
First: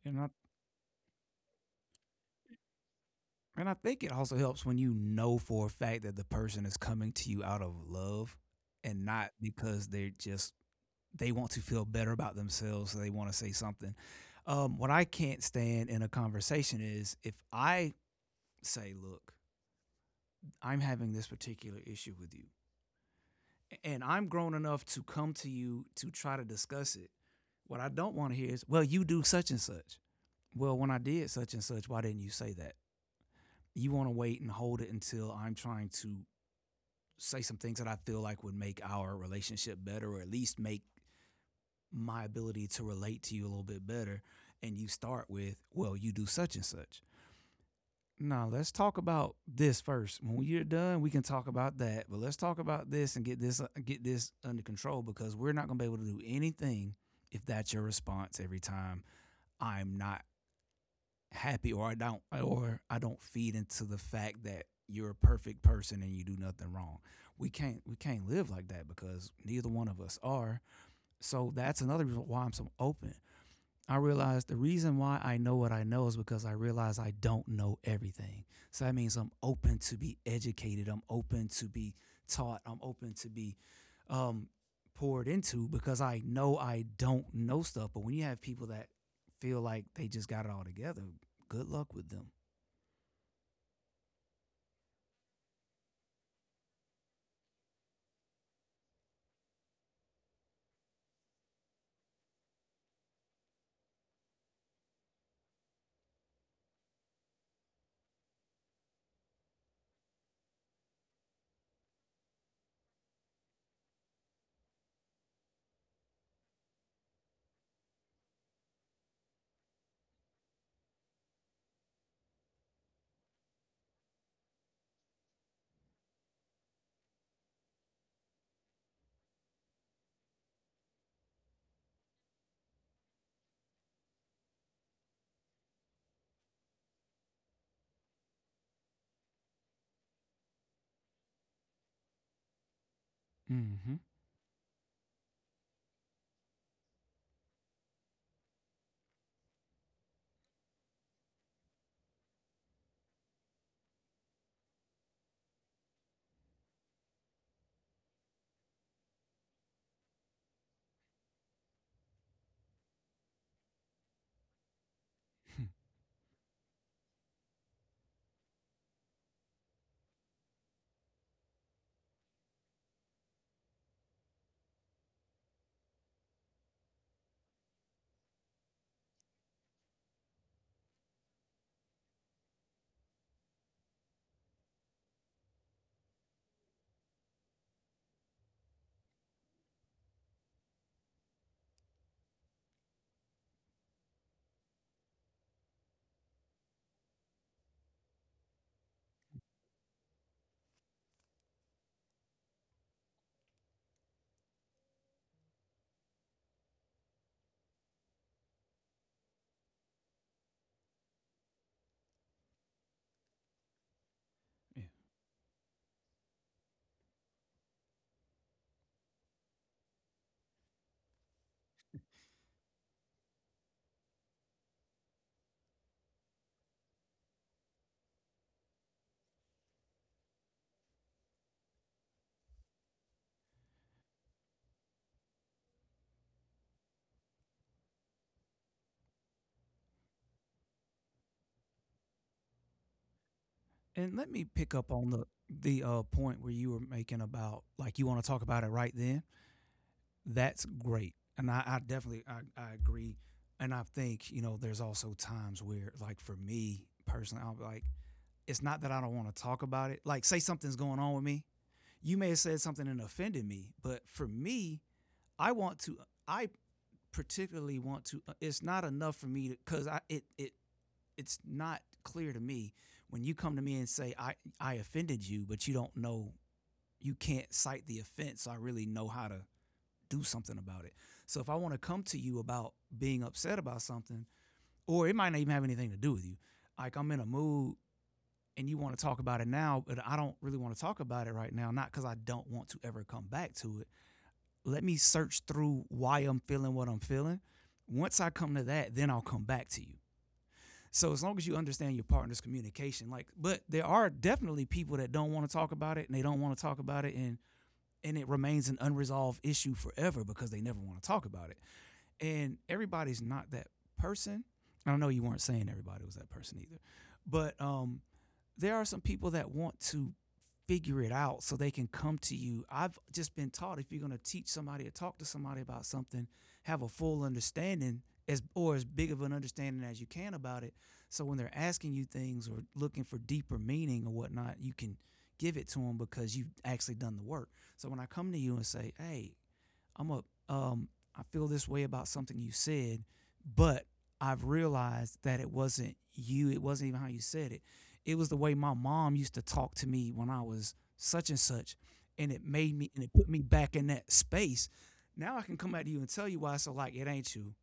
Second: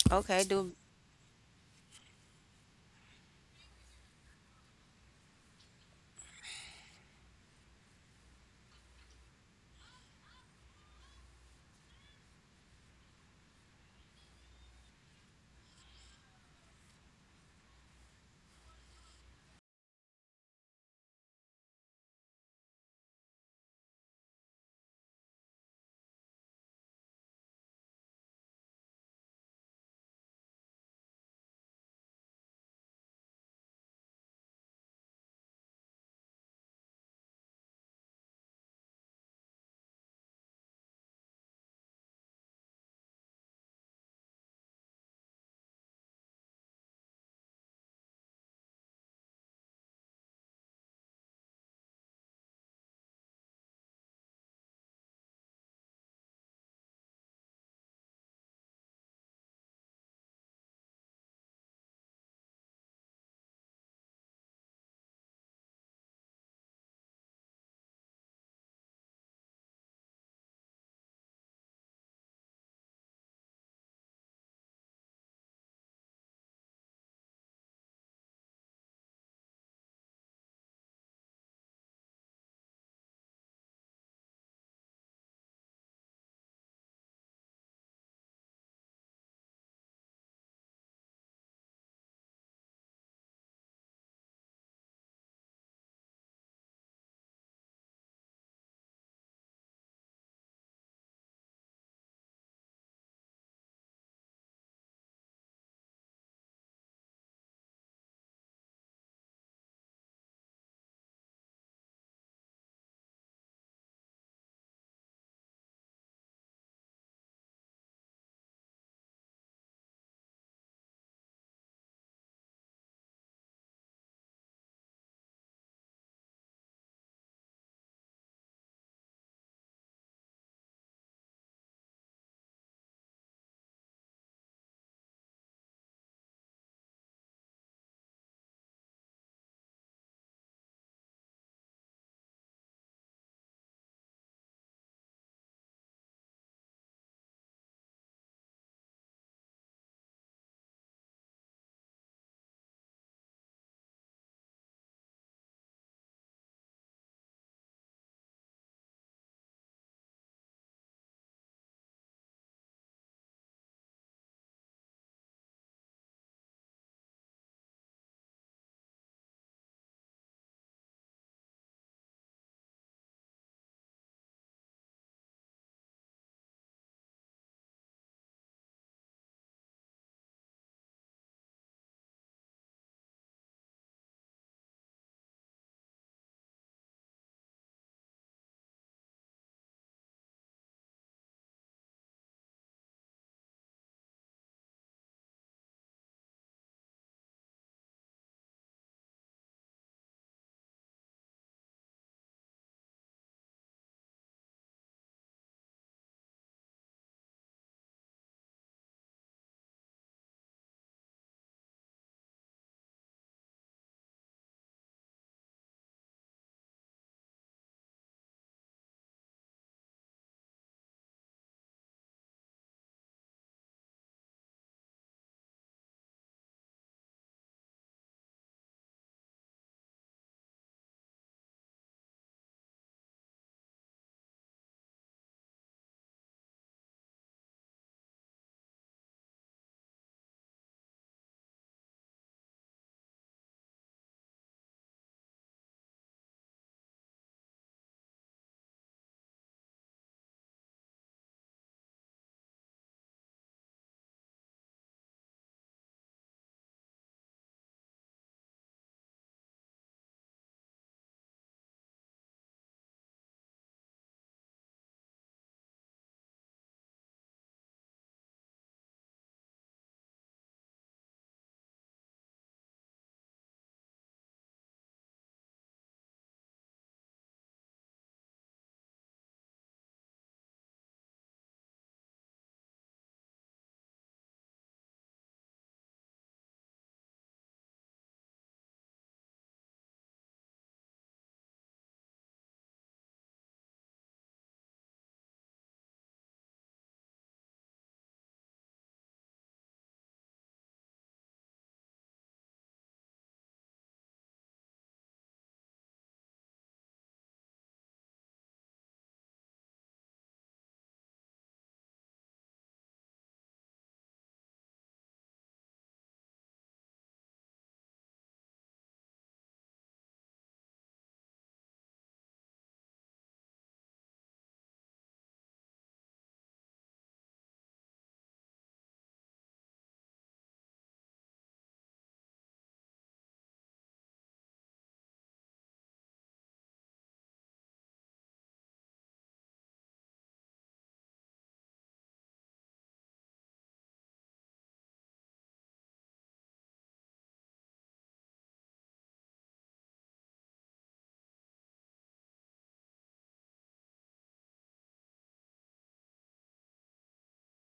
[SPEAKER 2] And I
[SPEAKER 1] Okay, do
[SPEAKER 2] and I think it also helps when you know for a fact that the person is coming to you out of love and not because they want to feel better about themselves, so they want to say something. What I can't stand in a conversation is if I say, "Look, I'm having this particular issue with you," and I'm grown enough to come to you to try to discuss it. What I don't want to hear is, "Well, you do such and such." Well, when I did such and such, why didn't you say that? You want to wait and hold it until I'm trying to say some things that I feel like would make our relationship better, or at least make my ability to relate to you a little bit better. And you start with, well, you do such and such. Now let's talk about this first. When you're done, we can talk about that. But let's talk about this and get this under control because we're not going to be able to do anything if that's your response every time. I'm not happy, or I don't feed into the fact that you're a perfect person and you do nothing wrong. We can't live like that because neither one of us are. So that's another reason why I'm so open. I realized the reason why I know what I know is because I realize I don't know everything. So that means I'm open to be educated. I'm open to be taught. I'm open to be um, poured into because I know I don't know stuff. But when you have people that feel like they just got it all together, good luck with them. Mm-hmm. Yeah. And let me pick up on the point where you were making about like you want to talk about it right then. That's great. And I definitely I agree. And I think, you know, there's also times where like for me personally, I'll be like, it's not that I don't want to talk about it. Like say something's going on with me. You may have said something and offended me, but for me, I want to I particularly want to it's not enough for me to cuz I it it it's not clear to me when you come to me and say I offended you, but you don't know, you can't cite the offense. So I really know how to do something about it. So if I want to come to you about being upset about something, or it might not even have anything to do with you, like I'm in a mood and you want to talk about it now, but I don't really want to talk about it right now, not because I don't want to ever come back to it. Let me search through why I'm feeling what I'm feeling. Once I come to that, then I'll come back to you. So as long as you understand your partner's communication, like, but there are definitely people that don't want to talk about it, and they don't want to talk about it, and it remains an unresolved issue forever because they never want to talk about it, and everybody's not that person. I don't know, you weren't saying everybody was that person either, but there are some people that want to figure it out so they can come to you. I've just been taught if you're going to teach somebody or talk to somebody about something, have a full understanding as big of an understanding as you can about it. So when they're asking you things or looking for deeper meaning or whatnot, you can give it to them because you've actually done the work. So when I come to you and say, "Hey, I'm a um I feel this way about something you said, but I've realized that it wasn't you, it wasn't even how you said it. It was the way my mom used to talk to me when I was such and such and it put me back in that space. Now I can come back to you and tell you why. So like, it ain't you.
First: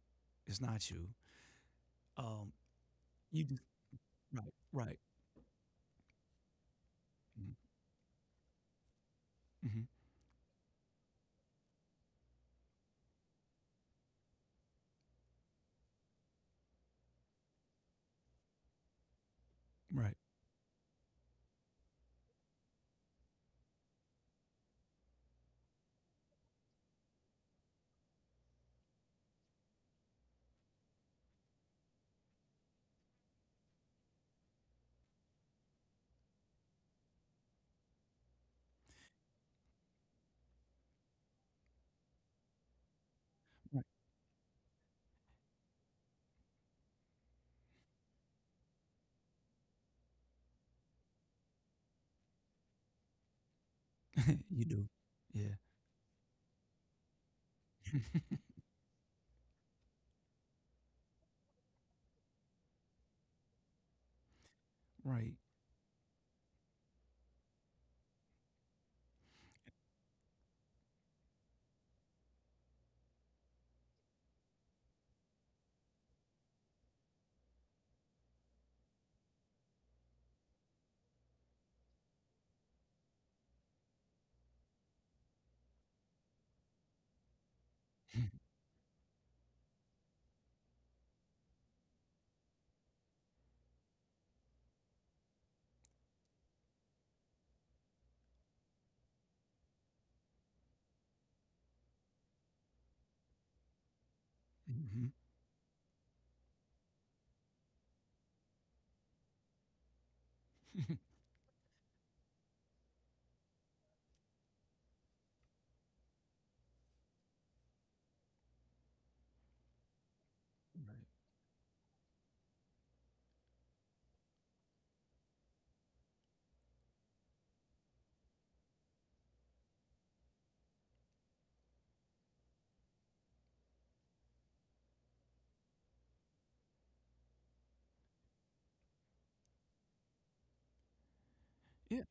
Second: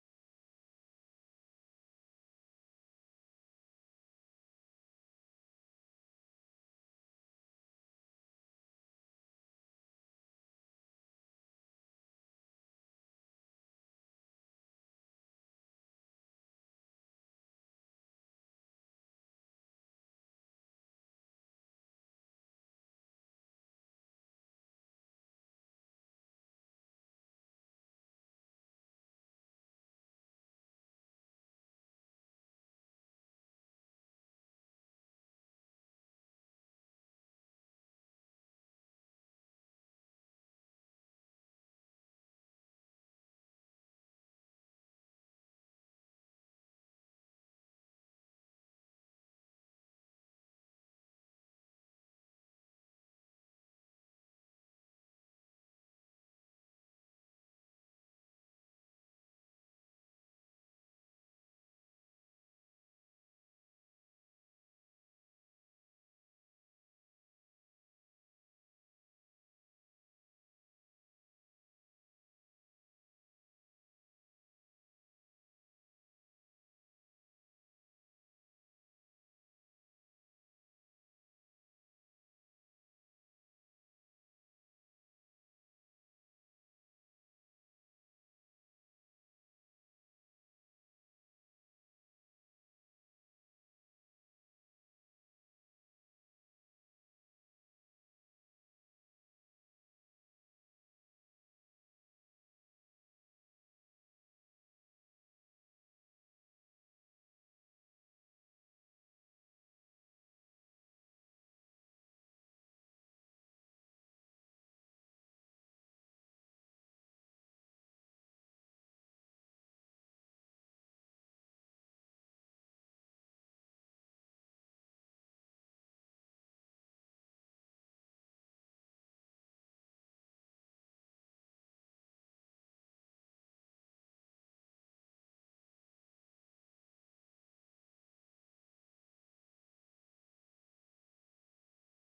[SPEAKER 2] It's not you. Um, you just right, right, mm-hmm, mm-hmm, right, right. You do, yeah, right, mm-hmm. Right, yeah.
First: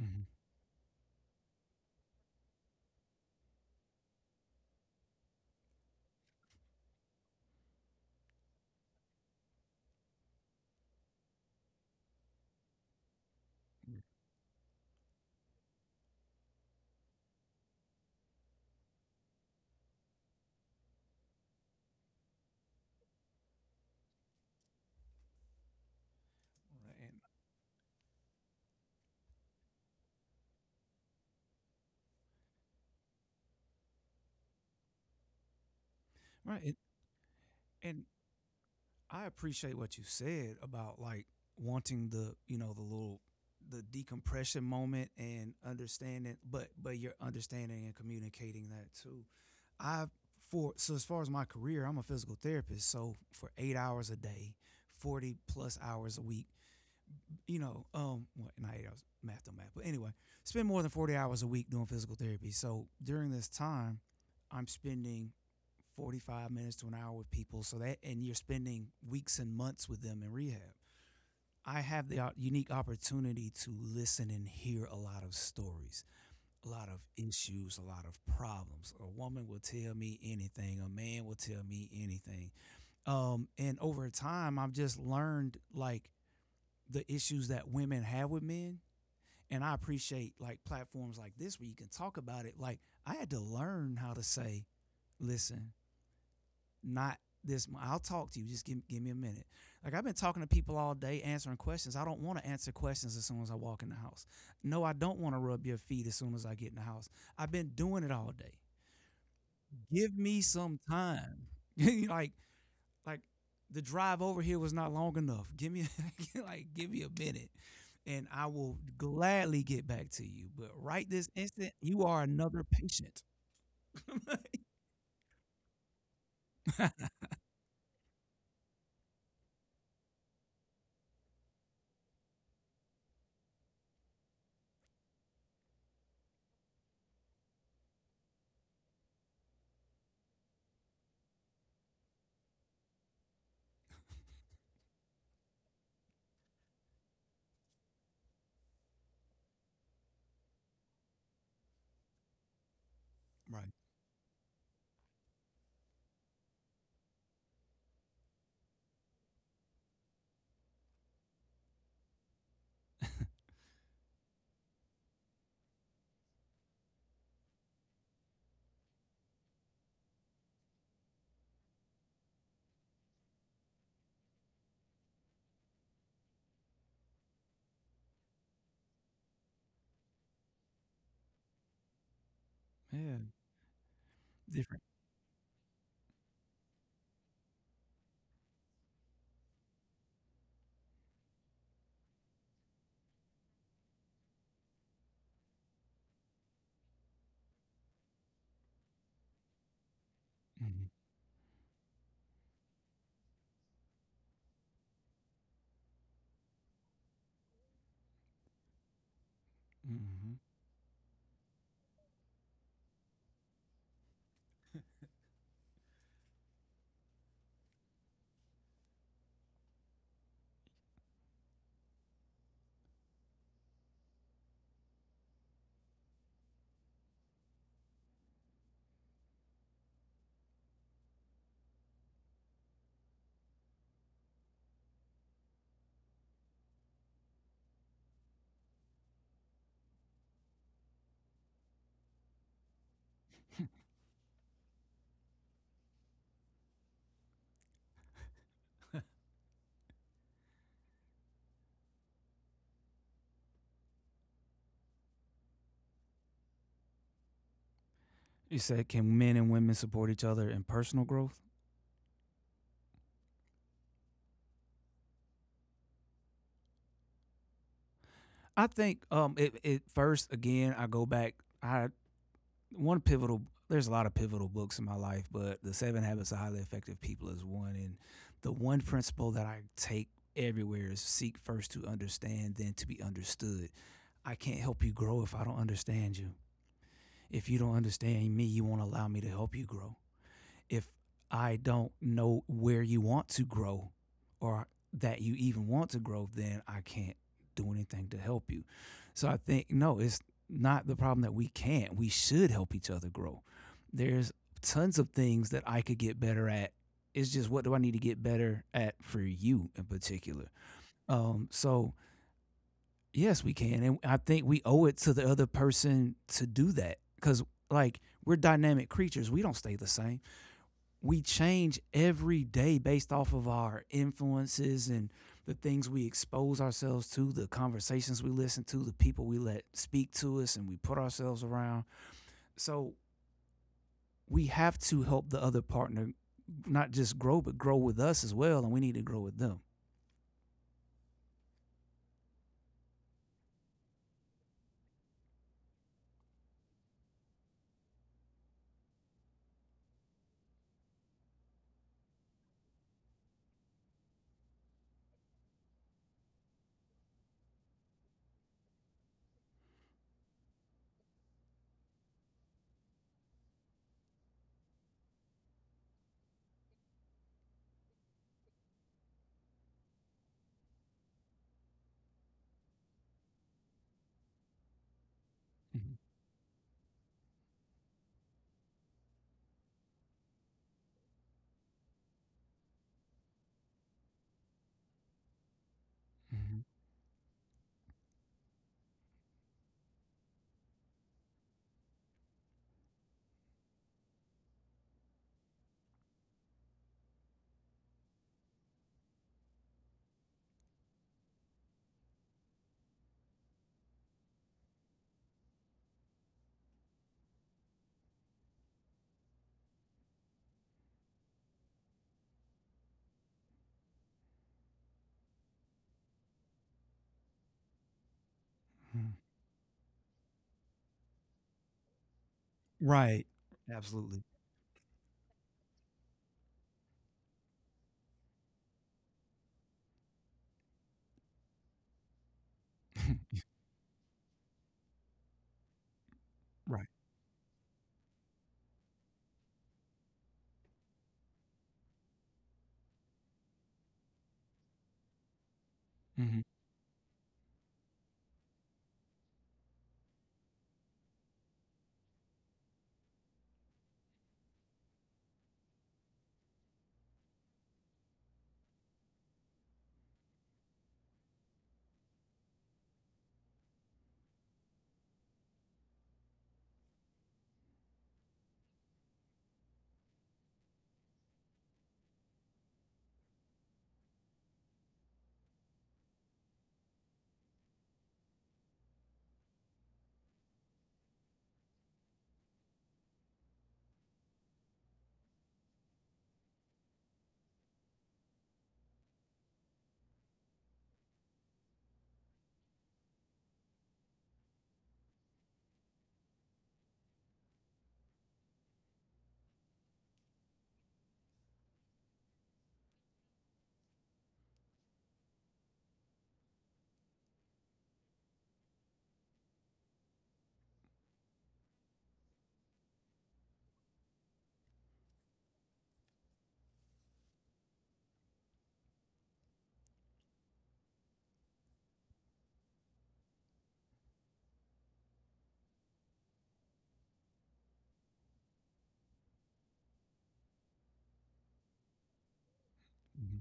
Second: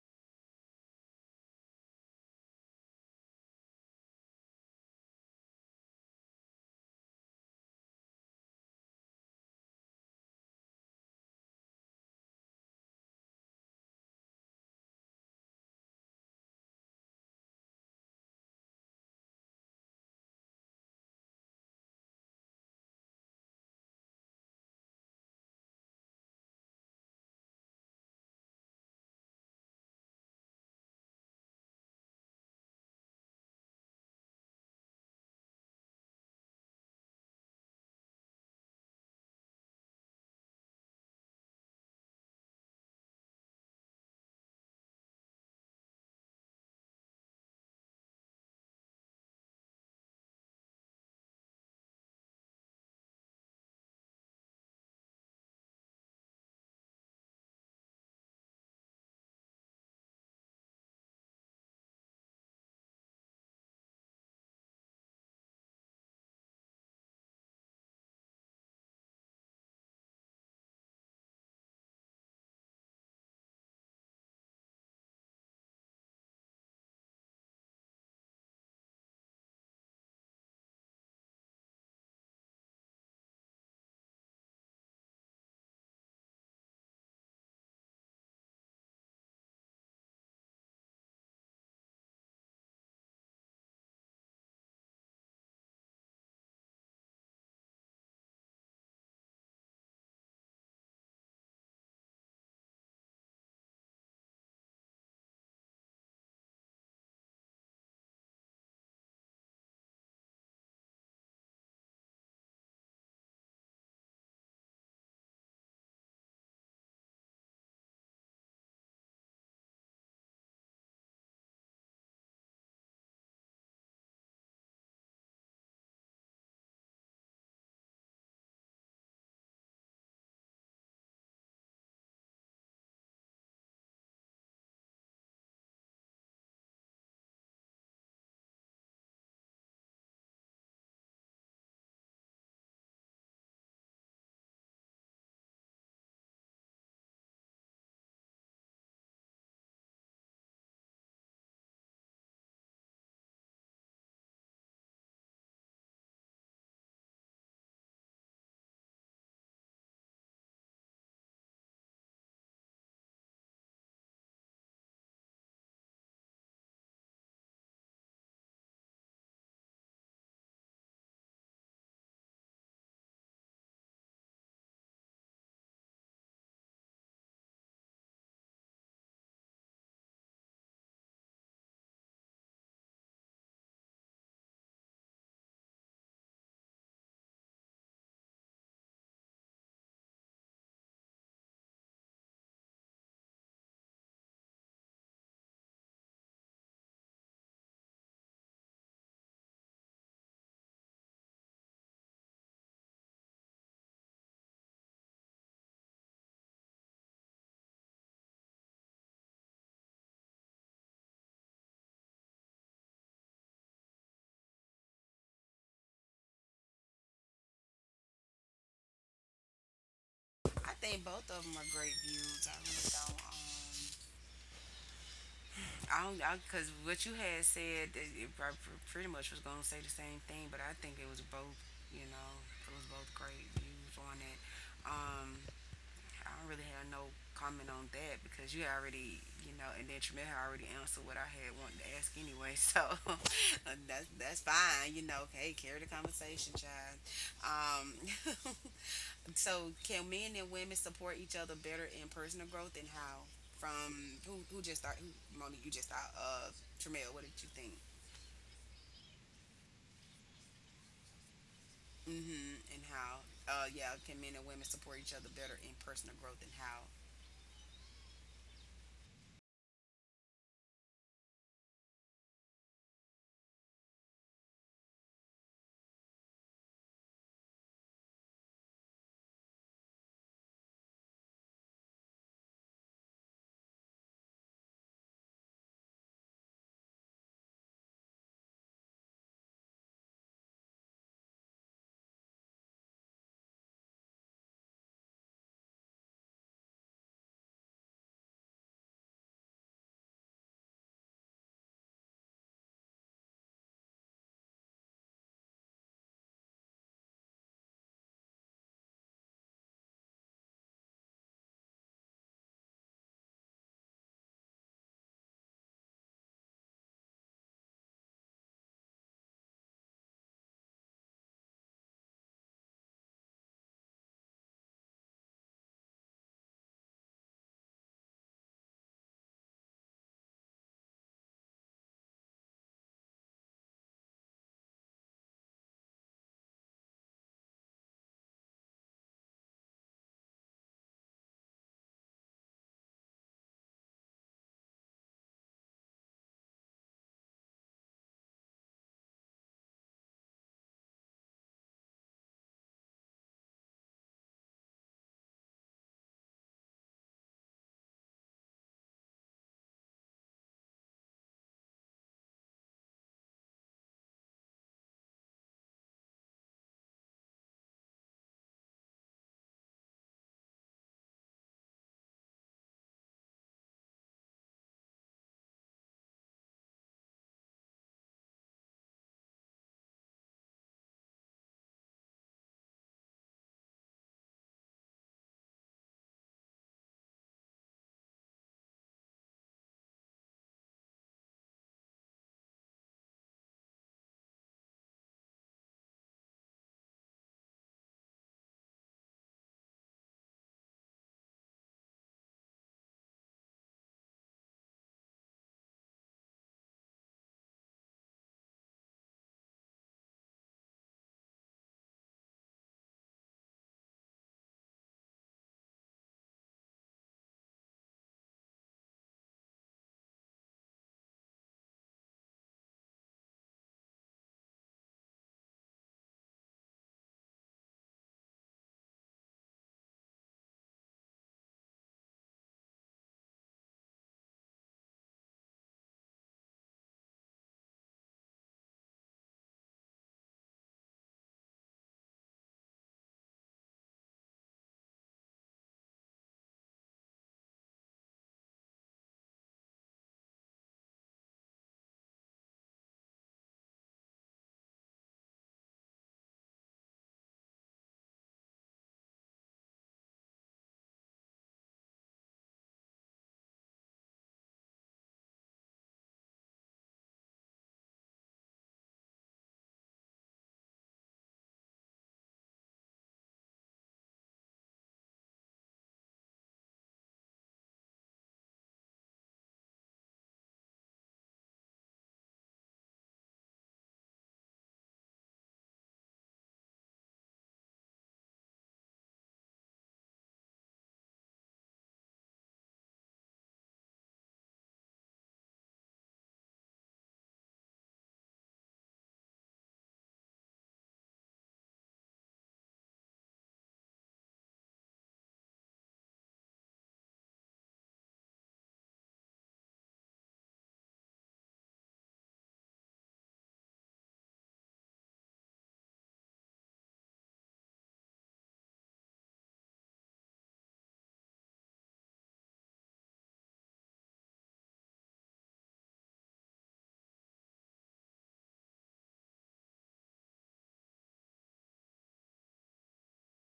[SPEAKER 2] Mm-hmm. Yeah, right. And right. And I appreciate what you said about like wanting the, the little the decompression moment and understanding but you're understanding and communicating that too. I for so as far as my career, I'm a physical therapist, so for 8 hours a day, 40 plus hours a week, well, not 8 hours, math don't math. But anyway, spend more than 40 hours a week doing physical therapy. So during this time, I'm spending 45 minutes to an hour with people. So that, and you're spending weeks and months with them in rehab. I have the unique opportunity to listen and hear a lot of stories, a lot of issues, a lot of problems. A woman will tell me anything, a man will tell me anything. And over time, I've just learned like the issues that women have with men. And I appreciate like platforms like this where you can talk about it. Like, I had to learn how to say, listen, not this I'll talk to you. Just give me a minute. Like I've been talking to people all day answering questions. I don't want to answer questions as soon as I walk in the house. No, I don't want to rub your feet as soon as I get in the house. I've been doing it all day. Give me some time. like like the drive over here was not long enough. Give me like give me a minute and I will gladly get back to you. But right this instant, you are another patient. Right. Yeah, different. Mm-hmm. Mm-hmm.
[SPEAKER 1] I think both of them are great views. I really don't. I don't I because what you had said, I pretty much was gonna say the same thing, but I think it was both. You know, it was both great views on it. Um, I don't really have no comment on that because you already, you know, and then Tremaine had already answered what I had wanted to ask anyway. So that's fine, you know. Hey, carry the conversation, child. Um, so can men and women support each other better in personal growth and how? From who, who just thought, who, Mona, you just thought of Tremaine, what did you think?
[SPEAKER 2] You said, can men and women support each other in personal growth?
[SPEAKER 1] Mm-hmm. And how? Yeah, can men and women support each other better in personal growth and how?
[SPEAKER 2] I think it first again. I go back. I one pivotal. There's a lot of pivotal books in my life, but the Seven Habits of Highly Effective People is one. And the one principle that I take everywhere is seek first to understand, then to be understood. I can't help you grow if I don't understand you. If you don't understand me, you won't allow me to help you grow. If I don't know where you want to grow or that you even want to grow, then I can't do anything to help you. So I think, no, it's not the problem that we can't. We should help each other grow. There's tons of things that I could get better at. It's just what do I need to get better at for you in particular? So yes, we can, and I think we owe it to the other person to do that because, like, we're dynamic creatures. We don't stay the same we change every day based off of our influences and the things we expose ourselves to, the conversations we listen to, the people we let speak to us and we put ourselves around. So we have to help the other partner not just grow, but grow with us as well. And we need to grow with them. Mhm. Mhm. Right. Absolutely. Right. Mhm. Mhm.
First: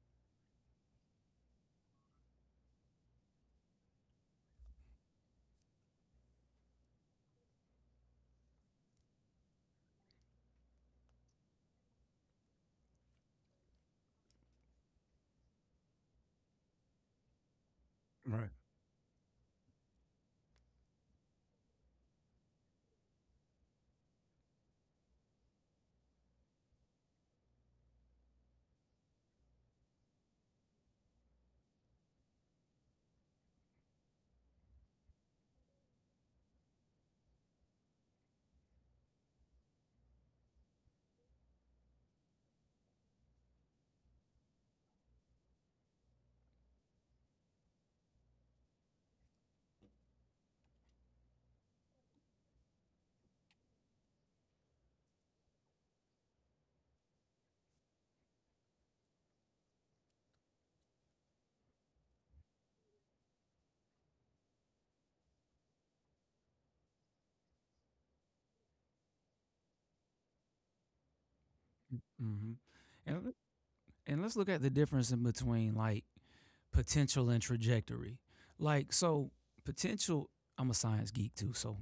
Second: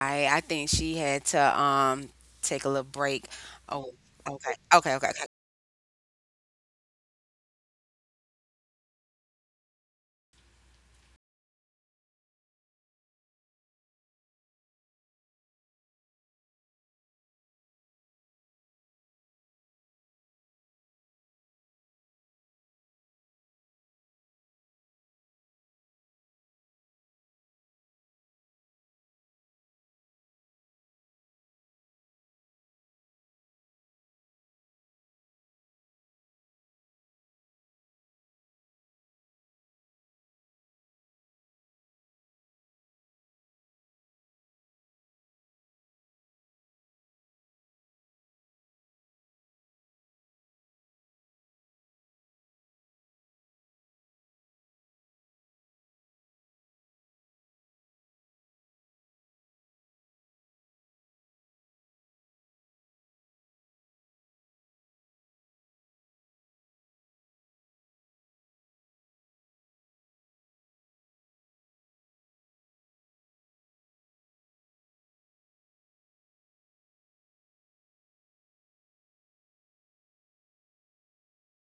[SPEAKER 1] I think she had to take a little break. Oh, okay. Okay, okay, okay.
[SPEAKER 2] Right. Hmm. And and let's look at the difference in between like potential and trajectory. Like so potential I'm a science geek too, so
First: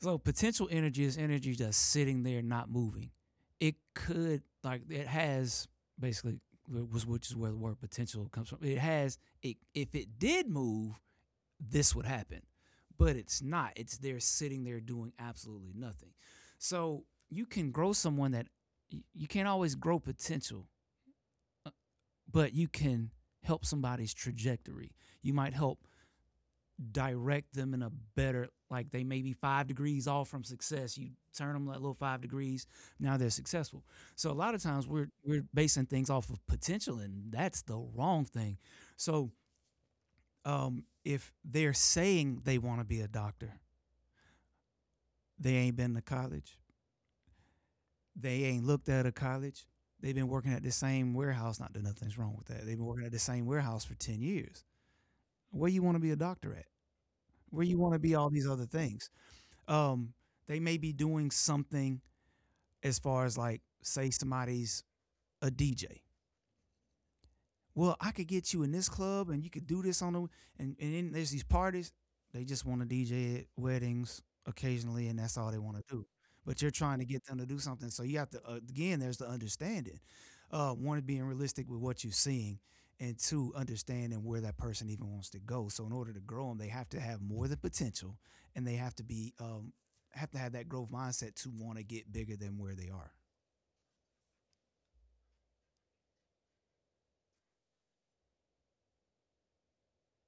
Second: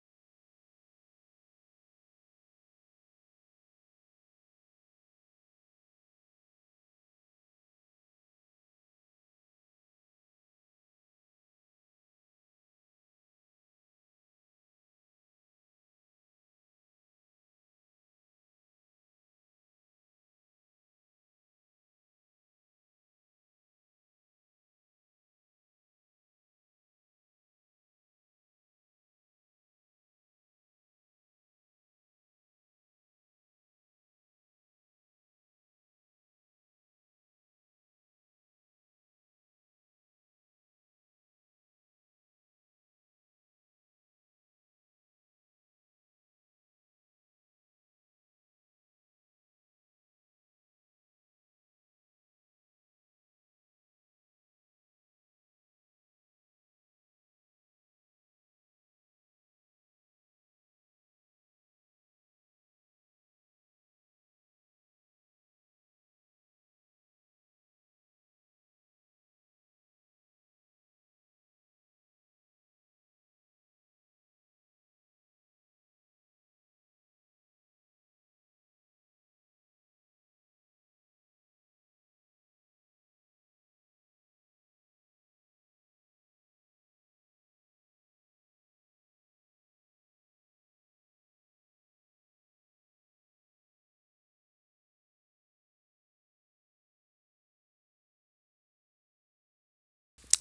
[SPEAKER 2] so potential energy is energy that's sitting there not moving. It could like it has basically which is where the word potential comes from. It has it if it did move, this would happen. But it's not. It's there sitting there doing absolutely nothing. So you can grow someone that you can't always grow potential but you can help somebody's trajectory. You might help direct them in a better like they may be 5 degrees off from success. You turn them that little 5 degrees, now they're successful. So a lot of times we're basing things off of potential and that's the wrong thing. So if they're saying they want to be a doctor, they ain't been to college. They ain't looked at a college. They've been working at the same warehouse. Not that nothing's wrong with that. They've been working at the same warehouse for 10 years. Where you want to be a doctor at? Where you want to be all these other things um they may be doing something as far as like say somebody's a DJ, well, I could get you in this club and you could do this on the and then there's these parties. They just want to DJ at weddings occasionally and that's all they want to do. But you're trying to get them to do something. So you have to again, there's the understanding. Uh, one being realistic with what you're seeing and two understanding where that person even wants to go. So in order to grow them, they have to have more than potential and they have to be have to have that growth mindset to want to get bigger than where they are.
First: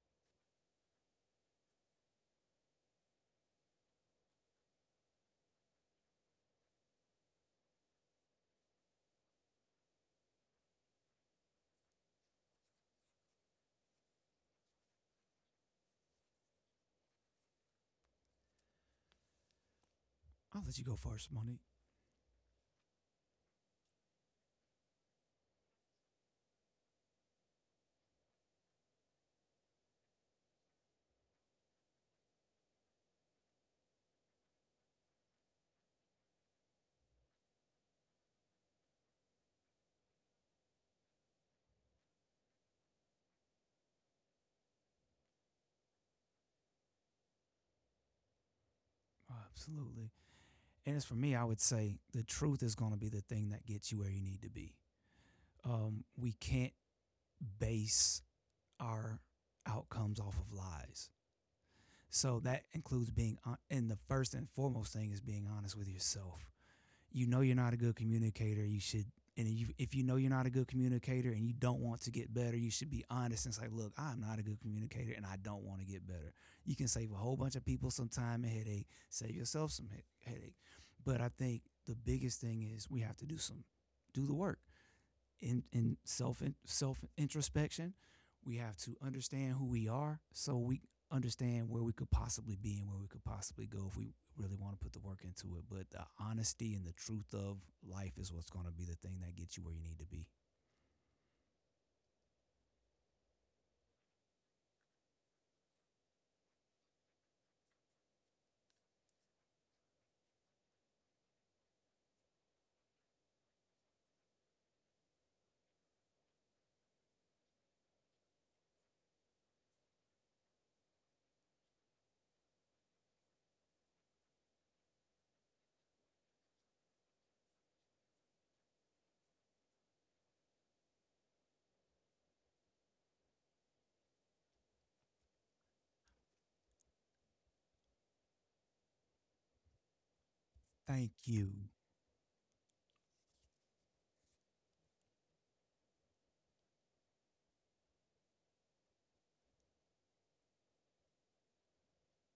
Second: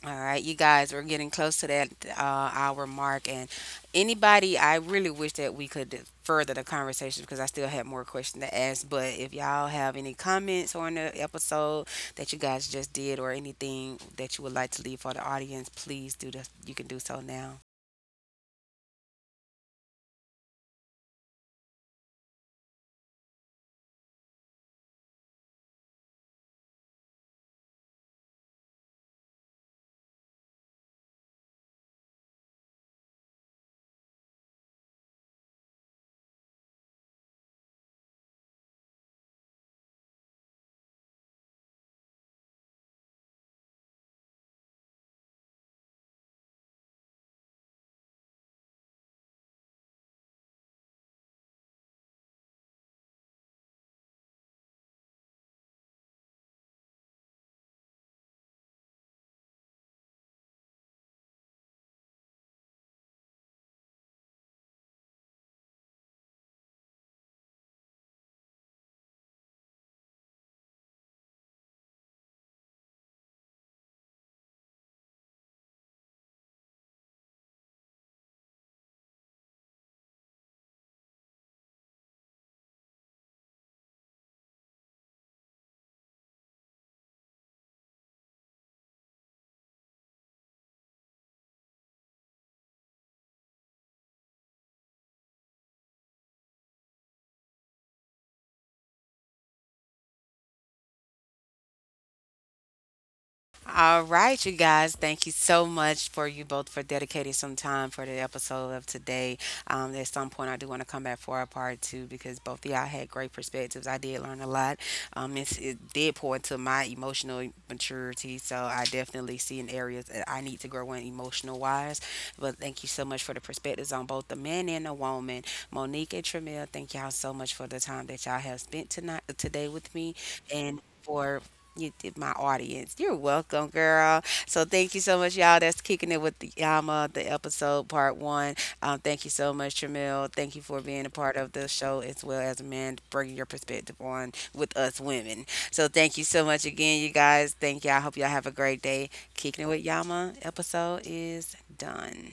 [SPEAKER 1] All right, you guys, we're getting close to that hour mark, and anybody, I really wish that we could further the conversation because I still have more questions to ask. But if y'all have any comments on the episode that you guys just did, or anything that you would like to leave for the audience, please do the. You can do so now.
[SPEAKER 2] I'll let you go first, Monique. Oh, absolutely. And as for me, I would say the truth is going to be the thing that gets you where you need to be. We can't base our outcomes off of lies. So that includes being, and the first and foremost thing is being honest with yourself. You know you're not a good communicator, you should and you, if you know you're not a good communicator and you don't want to get better, you should be honest and say, "Look, I'm not a good communicator, and I don't want to get better." You can save a whole bunch of people some time and headache, save yourself some headache. But I think the biggest thing is we have to do some, do the work in self introspection. We have to understand who we are, so we understand where we could possibly be and where we could possibly go if we really want to put the work into it. But the honesty and the truth of life is what's going to be the thing that gets you where you need to be.
[SPEAKER 1] All right, you guys. Thank you so much for you both for dedicating some time for the episode of today. At some point, I do want to come back for a part two because both of y'all had great perspectives. I did learn a lot. It did pour into my emotional maturity, so I definitely see in areas that I need to grow in emotional wise. But thank you so much for the perspectives on both the man and the woman, Monique and Tramiel. Thank y'all so much for the time that y'all have spent tonight today with me and. For, you did my audience. You're welcome, girl. So thank you so much, y'all. That's kicking it with the Yama, the episode part one. Thank you so much, Tramil. Thank you for being
[SPEAKER 2] Thank
[SPEAKER 1] a part of the
[SPEAKER 2] you.
[SPEAKER 1] show as well as a man, bringing your perspective on with us women. So thank you so much again, you guys. Thank y'all. I hope y'all have a great day. Kicking it with Yama episode is done.